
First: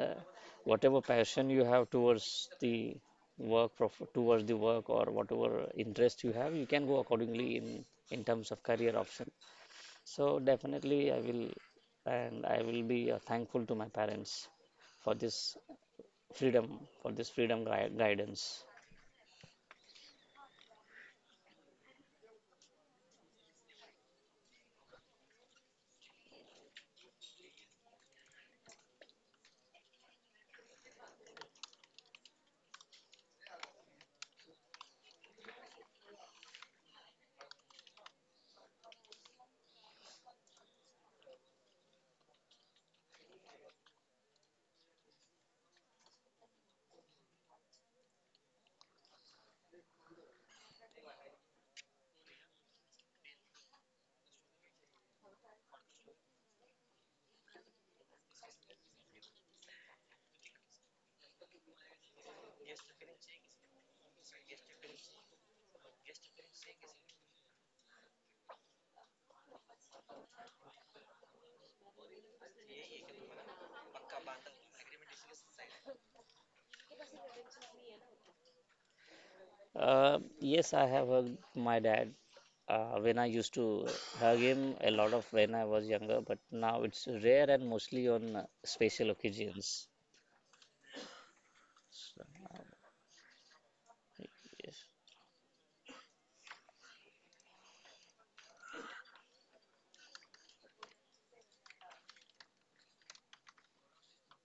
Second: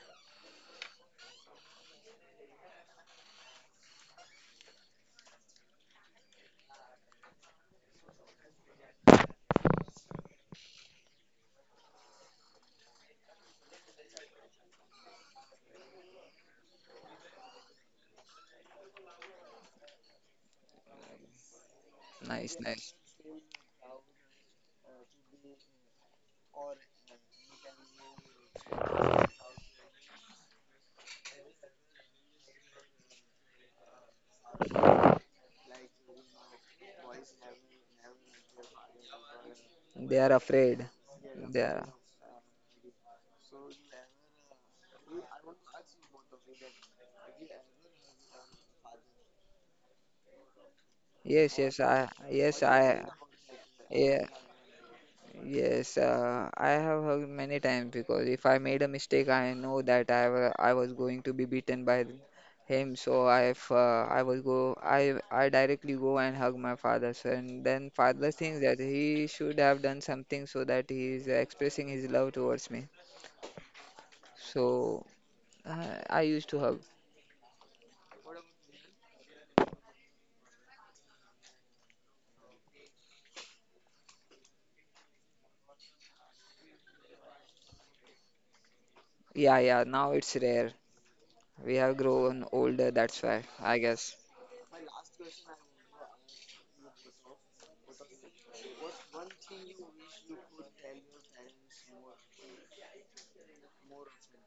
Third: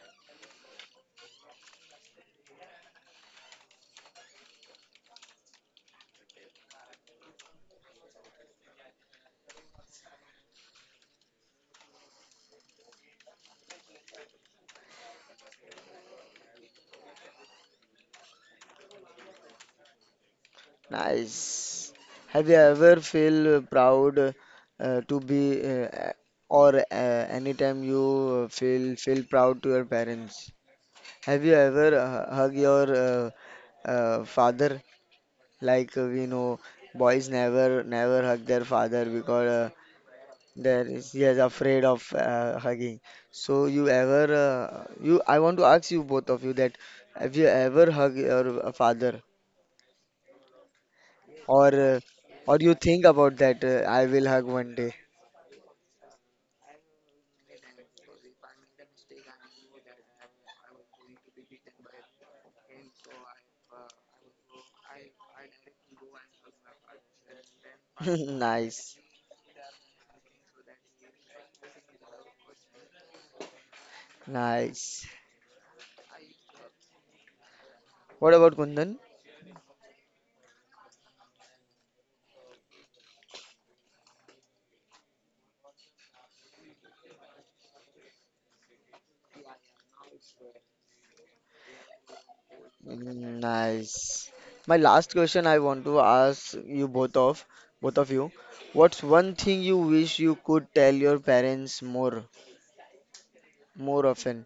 [SPEAKER 3] whatever passion you have towards the work, towards the work, or whatever interest you have, you can go accordingly in terms of career option. So definitely I will, and I will be, thankful to my parents for this for this freedom guidance.
[SPEAKER 1] Nice. Have you
[SPEAKER 2] Nice, nice.
[SPEAKER 1] ever feel proud to be or anytime you feel proud to your parents? Have you ever hug your father? Like we know, boys never hug their father because
[SPEAKER 2] They are afraid.
[SPEAKER 1] there is he is
[SPEAKER 2] They are.
[SPEAKER 1] afraid of hugging. So you ever you I want to ask you both of you that have you ever hug your father?
[SPEAKER 2] Yes,
[SPEAKER 1] or
[SPEAKER 2] yes.
[SPEAKER 1] uh,
[SPEAKER 2] I
[SPEAKER 1] or
[SPEAKER 2] Yes,
[SPEAKER 1] you
[SPEAKER 2] I
[SPEAKER 1] think about that I
[SPEAKER 2] yeah.
[SPEAKER 1] will hug one day.
[SPEAKER 2] Yes, I have heard many times because if I made a mistake, I know that I was going to be beaten by him. So I directly go and hug my father. So and then father thinks that
[SPEAKER 1] Nice,
[SPEAKER 2] he should have done something so that he is expressing his love towards me. So
[SPEAKER 1] nice.
[SPEAKER 2] I used to hug.
[SPEAKER 1] What about Kundan?
[SPEAKER 3] Yes, I have hugged my dad, when I used to hug him a lot of when I was younger, but now it's rare and mostly on, special
[SPEAKER 2] Yeah, yeah.
[SPEAKER 3] occasions.
[SPEAKER 2] Now it's rare. We have
[SPEAKER 3] So,
[SPEAKER 2] grown older. That's
[SPEAKER 1] Mm,
[SPEAKER 2] why I guess.
[SPEAKER 1] nice. My
[SPEAKER 3] yes.
[SPEAKER 1] last question I want to ask you both of you. What's one thing you wish you could tell your parents more often?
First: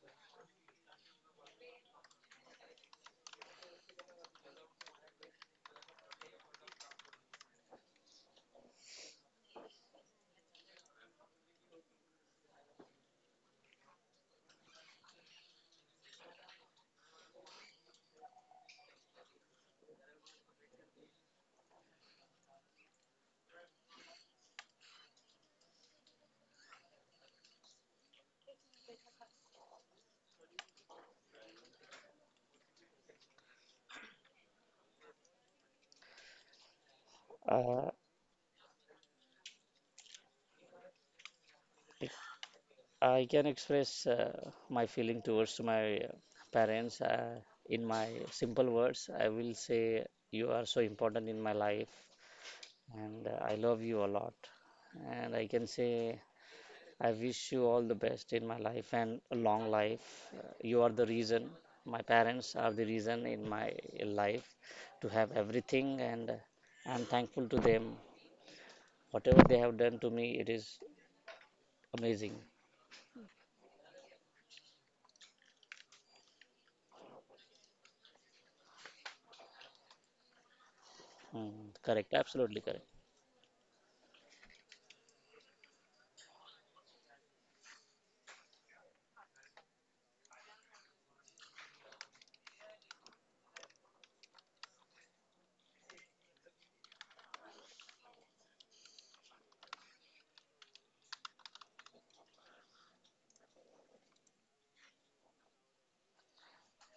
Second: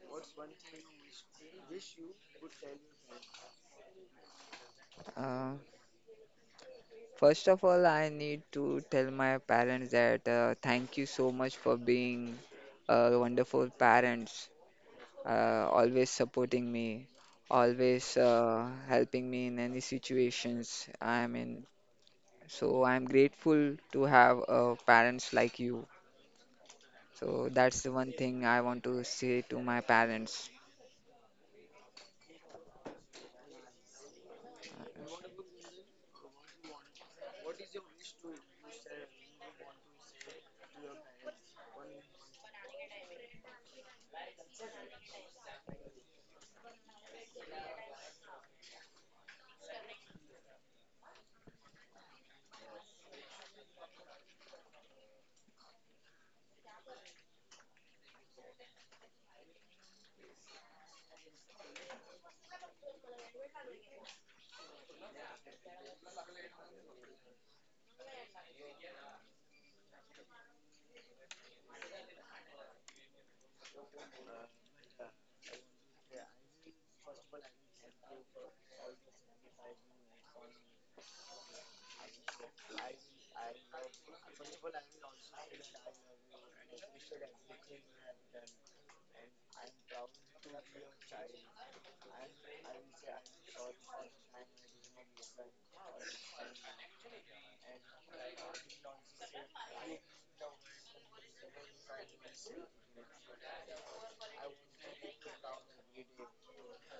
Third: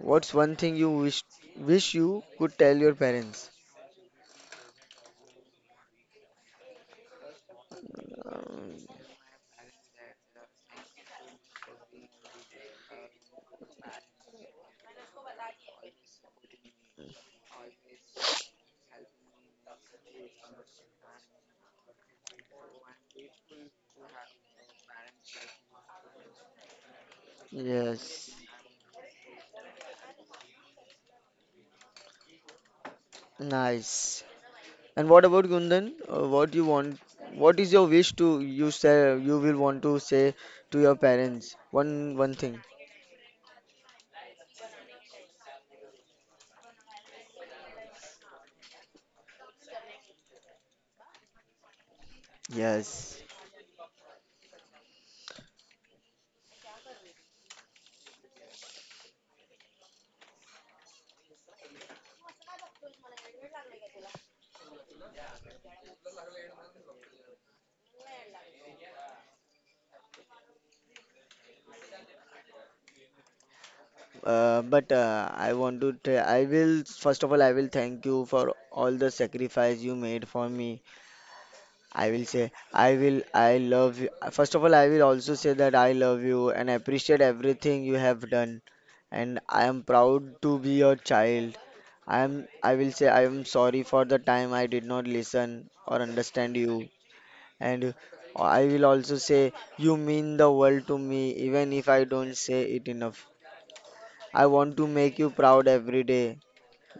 [SPEAKER 1] What's one thing you wish you could tell your parents?
[SPEAKER 2] Uh, First of all, I need
[SPEAKER 1] Um,
[SPEAKER 2] to tell my parents that thank you so much for being wonderful parents, always supporting me, always helping me in any situations I'm in. So I'm grateful to have parents like you. So that's the one
[SPEAKER 1] yes.
[SPEAKER 2] thing I want to say to my parents.
[SPEAKER 1] Nice. And what about Gundan? What you want? What is your
[SPEAKER 3] Uh,
[SPEAKER 1] wish to you say you will want to say to your parents? One thing.
[SPEAKER 3] I can express, my feeling towards my, parents, in my simple words. I will say, you are so important in my life,
[SPEAKER 1] Yes,
[SPEAKER 3] and I love you a lot. And I can say, I wish you all the best in my life and a long life. You are the reason, my parents are the reason in my life to have everything, and I'm thankful to them. Whatever they have done to me, it is amazing.
[SPEAKER 1] but I want to. I will first of all. I will thank you for all the sacrifice you made for me.
[SPEAKER 3] Mm,
[SPEAKER 1] I
[SPEAKER 3] correct,
[SPEAKER 1] will say,
[SPEAKER 3] absolutely correct.
[SPEAKER 1] I love you. First of all, I will also say that I love you and appreciate everything you have done. And I am proud to be your child. I will say, I am sorry for the time I did not listen or understand you. And I will also say, you mean the world to me, even if I don't say it enough. I want to make you proud every day.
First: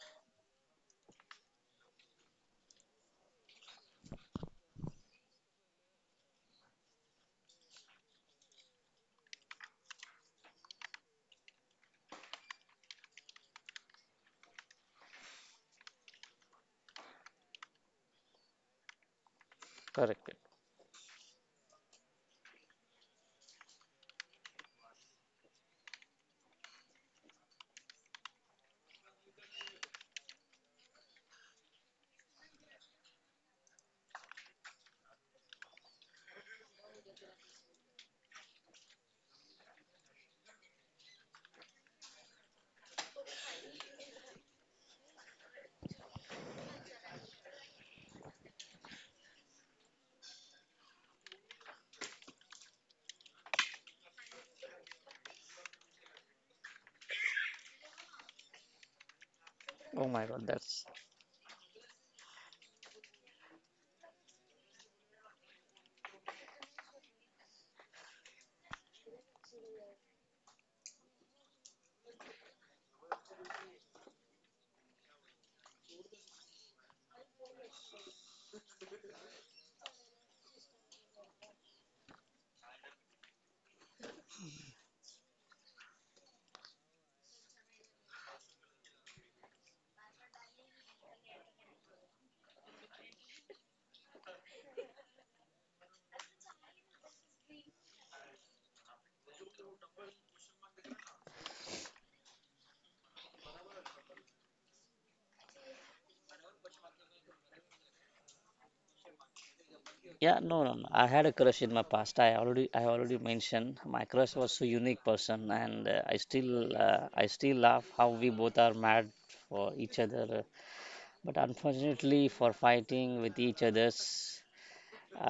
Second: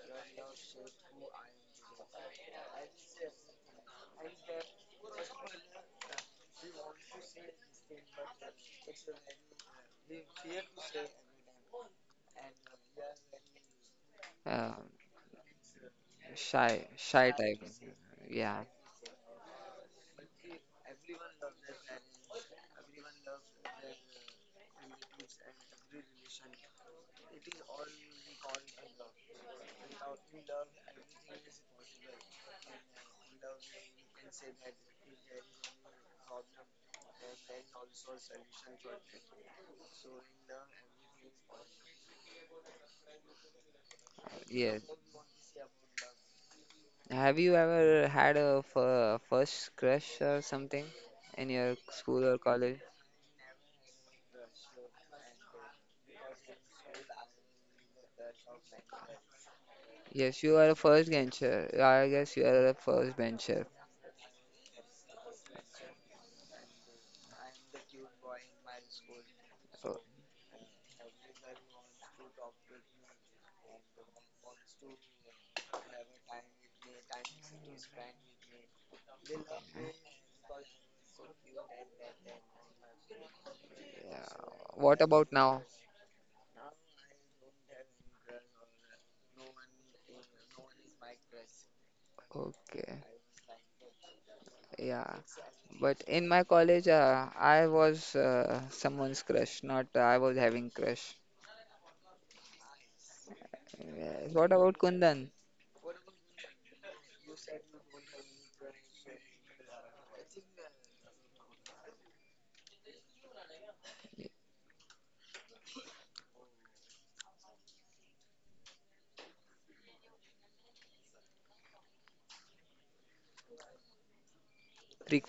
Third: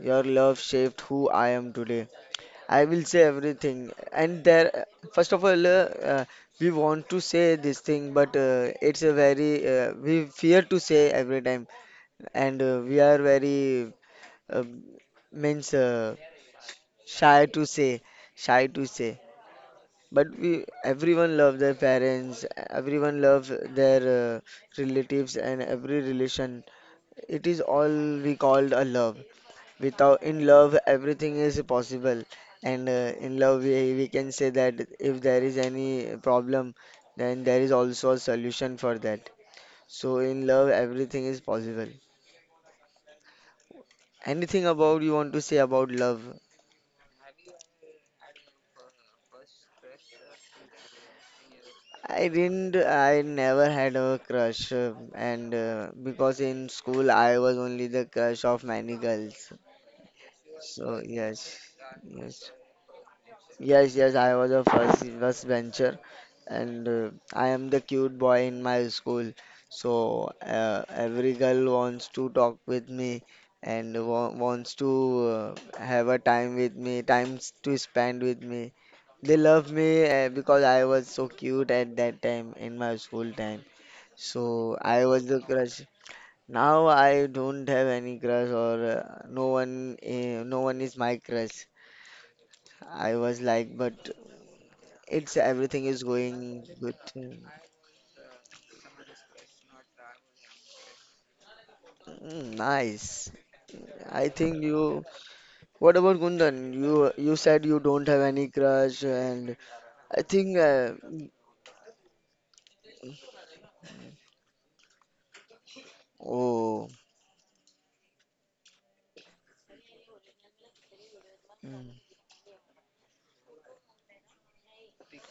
[SPEAKER 1] Your love shaped who I am today. I will say everything. And there, first of all, uh, we want to say this thing, but it's a very, we fear to say every time. And we are very, uh,
[SPEAKER 2] Uh,
[SPEAKER 1] means,
[SPEAKER 2] Shy, shy
[SPEAKER 1] shy
[SPEAKER 2] type.
[SPEAKER 1] to say,
[SPEAKER 2] Yeah,
[SPEAKER 1] shy to say. But
[SPEAKER 3] Correct.
[SPEAKER 1] everyone love their parents, everyone love their relatives and every relation. It is all we called a love. Without in love everything is possible. And in love we can say that if there is any problem, then there is also a solution for that. So in love everything is possible. Anything
[SPEAKER 2] yes.
[SPEAKER 1] about you want to say about love?
[SPEAKER 2] Have you ever had a first crush or something in your school
[SPEAKER 1] i
[SPEAKER 2] or
[SPEAKER 1] didn't
[SPEAKER 2] college?
[SPEAKER 1] i never had a crush, and because in school I was only the crush of many girls.
[SPEAKER 3] Oh my
[SPEAKER 2] Yes,
[SPEAKER 3] God,
[SPEAKER 2] you are a
[SPEAKER 3] that's
[SPEAKER 1] So
[SPEAKER 2] first
[SPEAKER 1] yes,
[SPEAKER 2] bencher. I
[SPEAKER 1] yes.
[SPEAKER 2] guess you are a first bencher.
[SPEAKER 1] Yes, yes, I was a first bencher, and I am the cute boy in my school.
[SPEAKER 2] So,
[SPEAKER 1] So every girl wants to talk with me and wants to have a time with me, times to spend with me. They love me because I was so cute at that time in my school time.
[SPEAKER 2] yeah.
[SPEAKER 1] So I
[SPEAKER 2] What
[SPEAKER 1] was
[SPEAKER 2] about
[SPEAKER 1] the
[SPEAKER 2] now?
[SPEAKER 1] crush. Now I don't have any crush or no one is my crush.
[SPEAKER 2] Okay,
[SPEAKER 1] I was like, but
[SPEAKER 2] yeah.
[SPEAKER 1] it's everything is
[SPEAKER 2] But in my
[SPEAKER 1] going
[SPEAKER 2] college,
[SPEAKER 1] good.
[SPEAKER 2] I was someone's crush, not I was having crush.
[SPEAKER 1] Mm, nice. I
[SPEAKER 2] Yes. What
[SPEAKER 1] think
[SPEAKER 2] about
[SPEAKER 1] you.
[SPEAKER 2] Kundan?
[SPEAKER 1] What about Kundan? You said you don't have any crush, and I
[SPEAKER 3] yeah.
[SPEAKER 1] think.
[SPEAKER 3] No, no, no. I had
[SPEAKER 1] Mm,
[SPEAKER 3] a crush in my past. I already mentioned my crush was so unique person, and
[SPEAKER 1] oh,
[SPEAKER 3] I still laugh how we both are mad for each other. But
[SPEAKER 1] mm,
[SPEAKER 3] unfortunately, for fighting with each others,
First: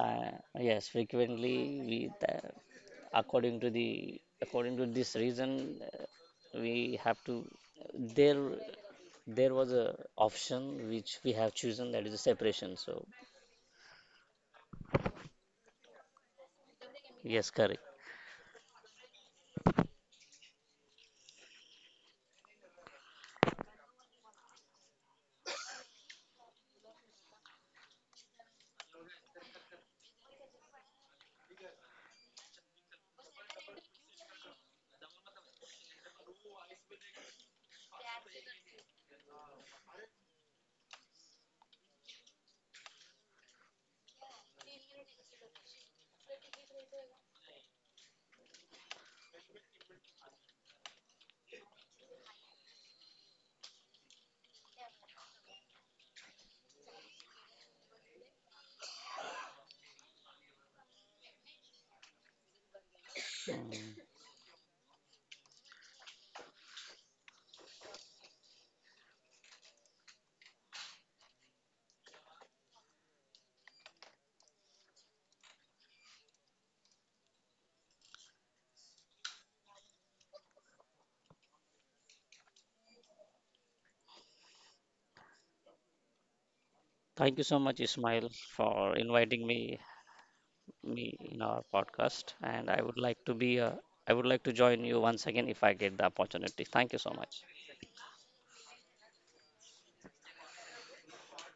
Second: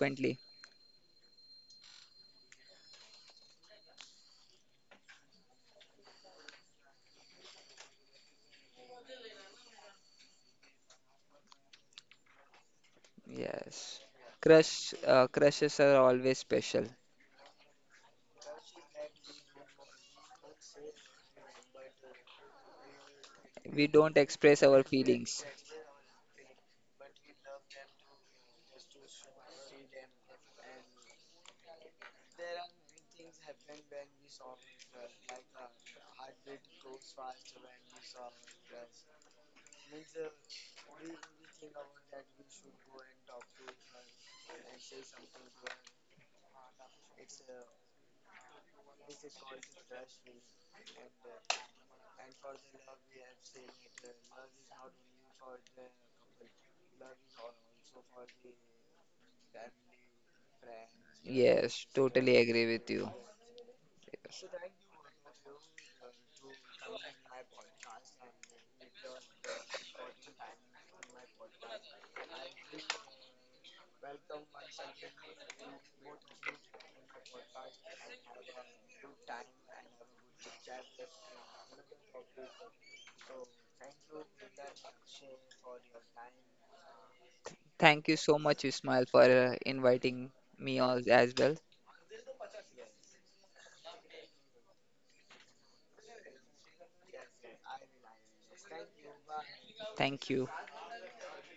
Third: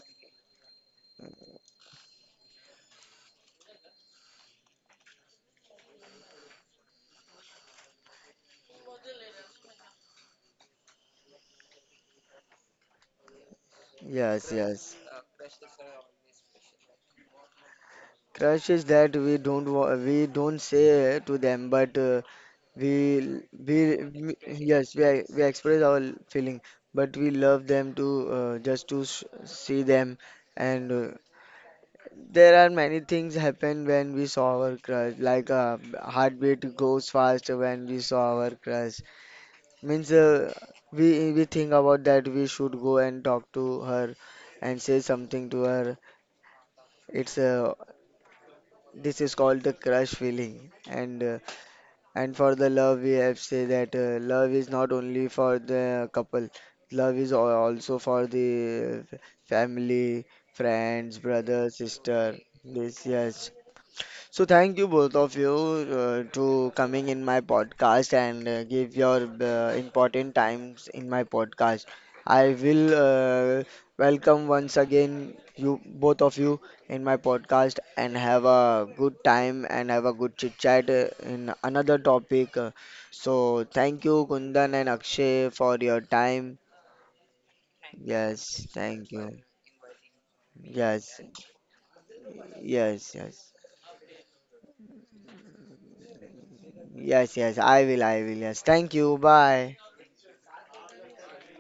[SPEAKER 3] uh, yes, frequently we, according to the, according to this reason, we have to, there there was a option which we have chosen, that is a separation. So
[SPEAKER 2] Yes.
[SPEAKER 1] yes,
[SPEAKER 2] Crush,
[SPEAKER 1] yes.
[SPEAKER 2] crushes are always special.
[SPEAKER 3] yes, correct.
[SPEAKER 1] Crush is that we don't wa- we don't say to them, but we, we
[SPEAKER 2] We don't
[SPEAKER 1] we
[SPEAKER 2] express our
[SPEAKER 1] yes, we
[SPEAKER 2] feelings.
[SPEAKER 1] express our feeling, but we love them to just to see them and there are many things happen when we saw our crush, like heartbeat goes fast when we saw our crush. Means we think about that we should go and talk to her and say something to her. It's This is called the crush feeling, and and for the love we have say that love is not only for the couple, love is also for the family, friends, brother,
[SPEAKER 2] Yes, totally
[SPEAKER 1] sister.
[SPEAKER 2] agree with
[SPEAKER 1] This
[SPEAKER 2] you.
[SPEAKER 1] yes. So thank you both of you to coming in my podcast and give your important times in my podcast. I will uh, welcome once again you both of you in my podcast and have a good time and have a good chit chat in another topic. So thank you Kundan and Akshay for your time.
[SPEAKER 3] Thank you so much,
[SPEAKER 2] Thank you
[SPEAKER 3] Ismail,
[SPEAKER 2] so much,
[SPEAKER 1] Yes,
[SPEAKER 3] for
[SPEAKER 2] Ismail,
[SPEAKER 1] thank
[SPEAKER 2] for
[SPEAKER 1] you.
[SPEAKER 3] inviting me,
[SPEAKER 2] inviting me
[SPEAKER 3] me
[SPEAKER 1] Yes,
[SPEAKER 2] as
[SPEAKER 3] in
[SPEAKER 2] well.
[SPEAKER 3] our podcast, and I would
[SPEAKER 1] yes,
[SPEAKER 3] like to be
[SPEAKER 1] yes,
[SPEAKER 3] a, I would like to join you once again if I get the opportunity. Thank you so
[SPEAKER 1] yes,
[SPEAKER 3] much.
[SPEAKER 1] yes. I will. I will. Yes. Thank you. Bye.
[SPEAKER 2] Thank you.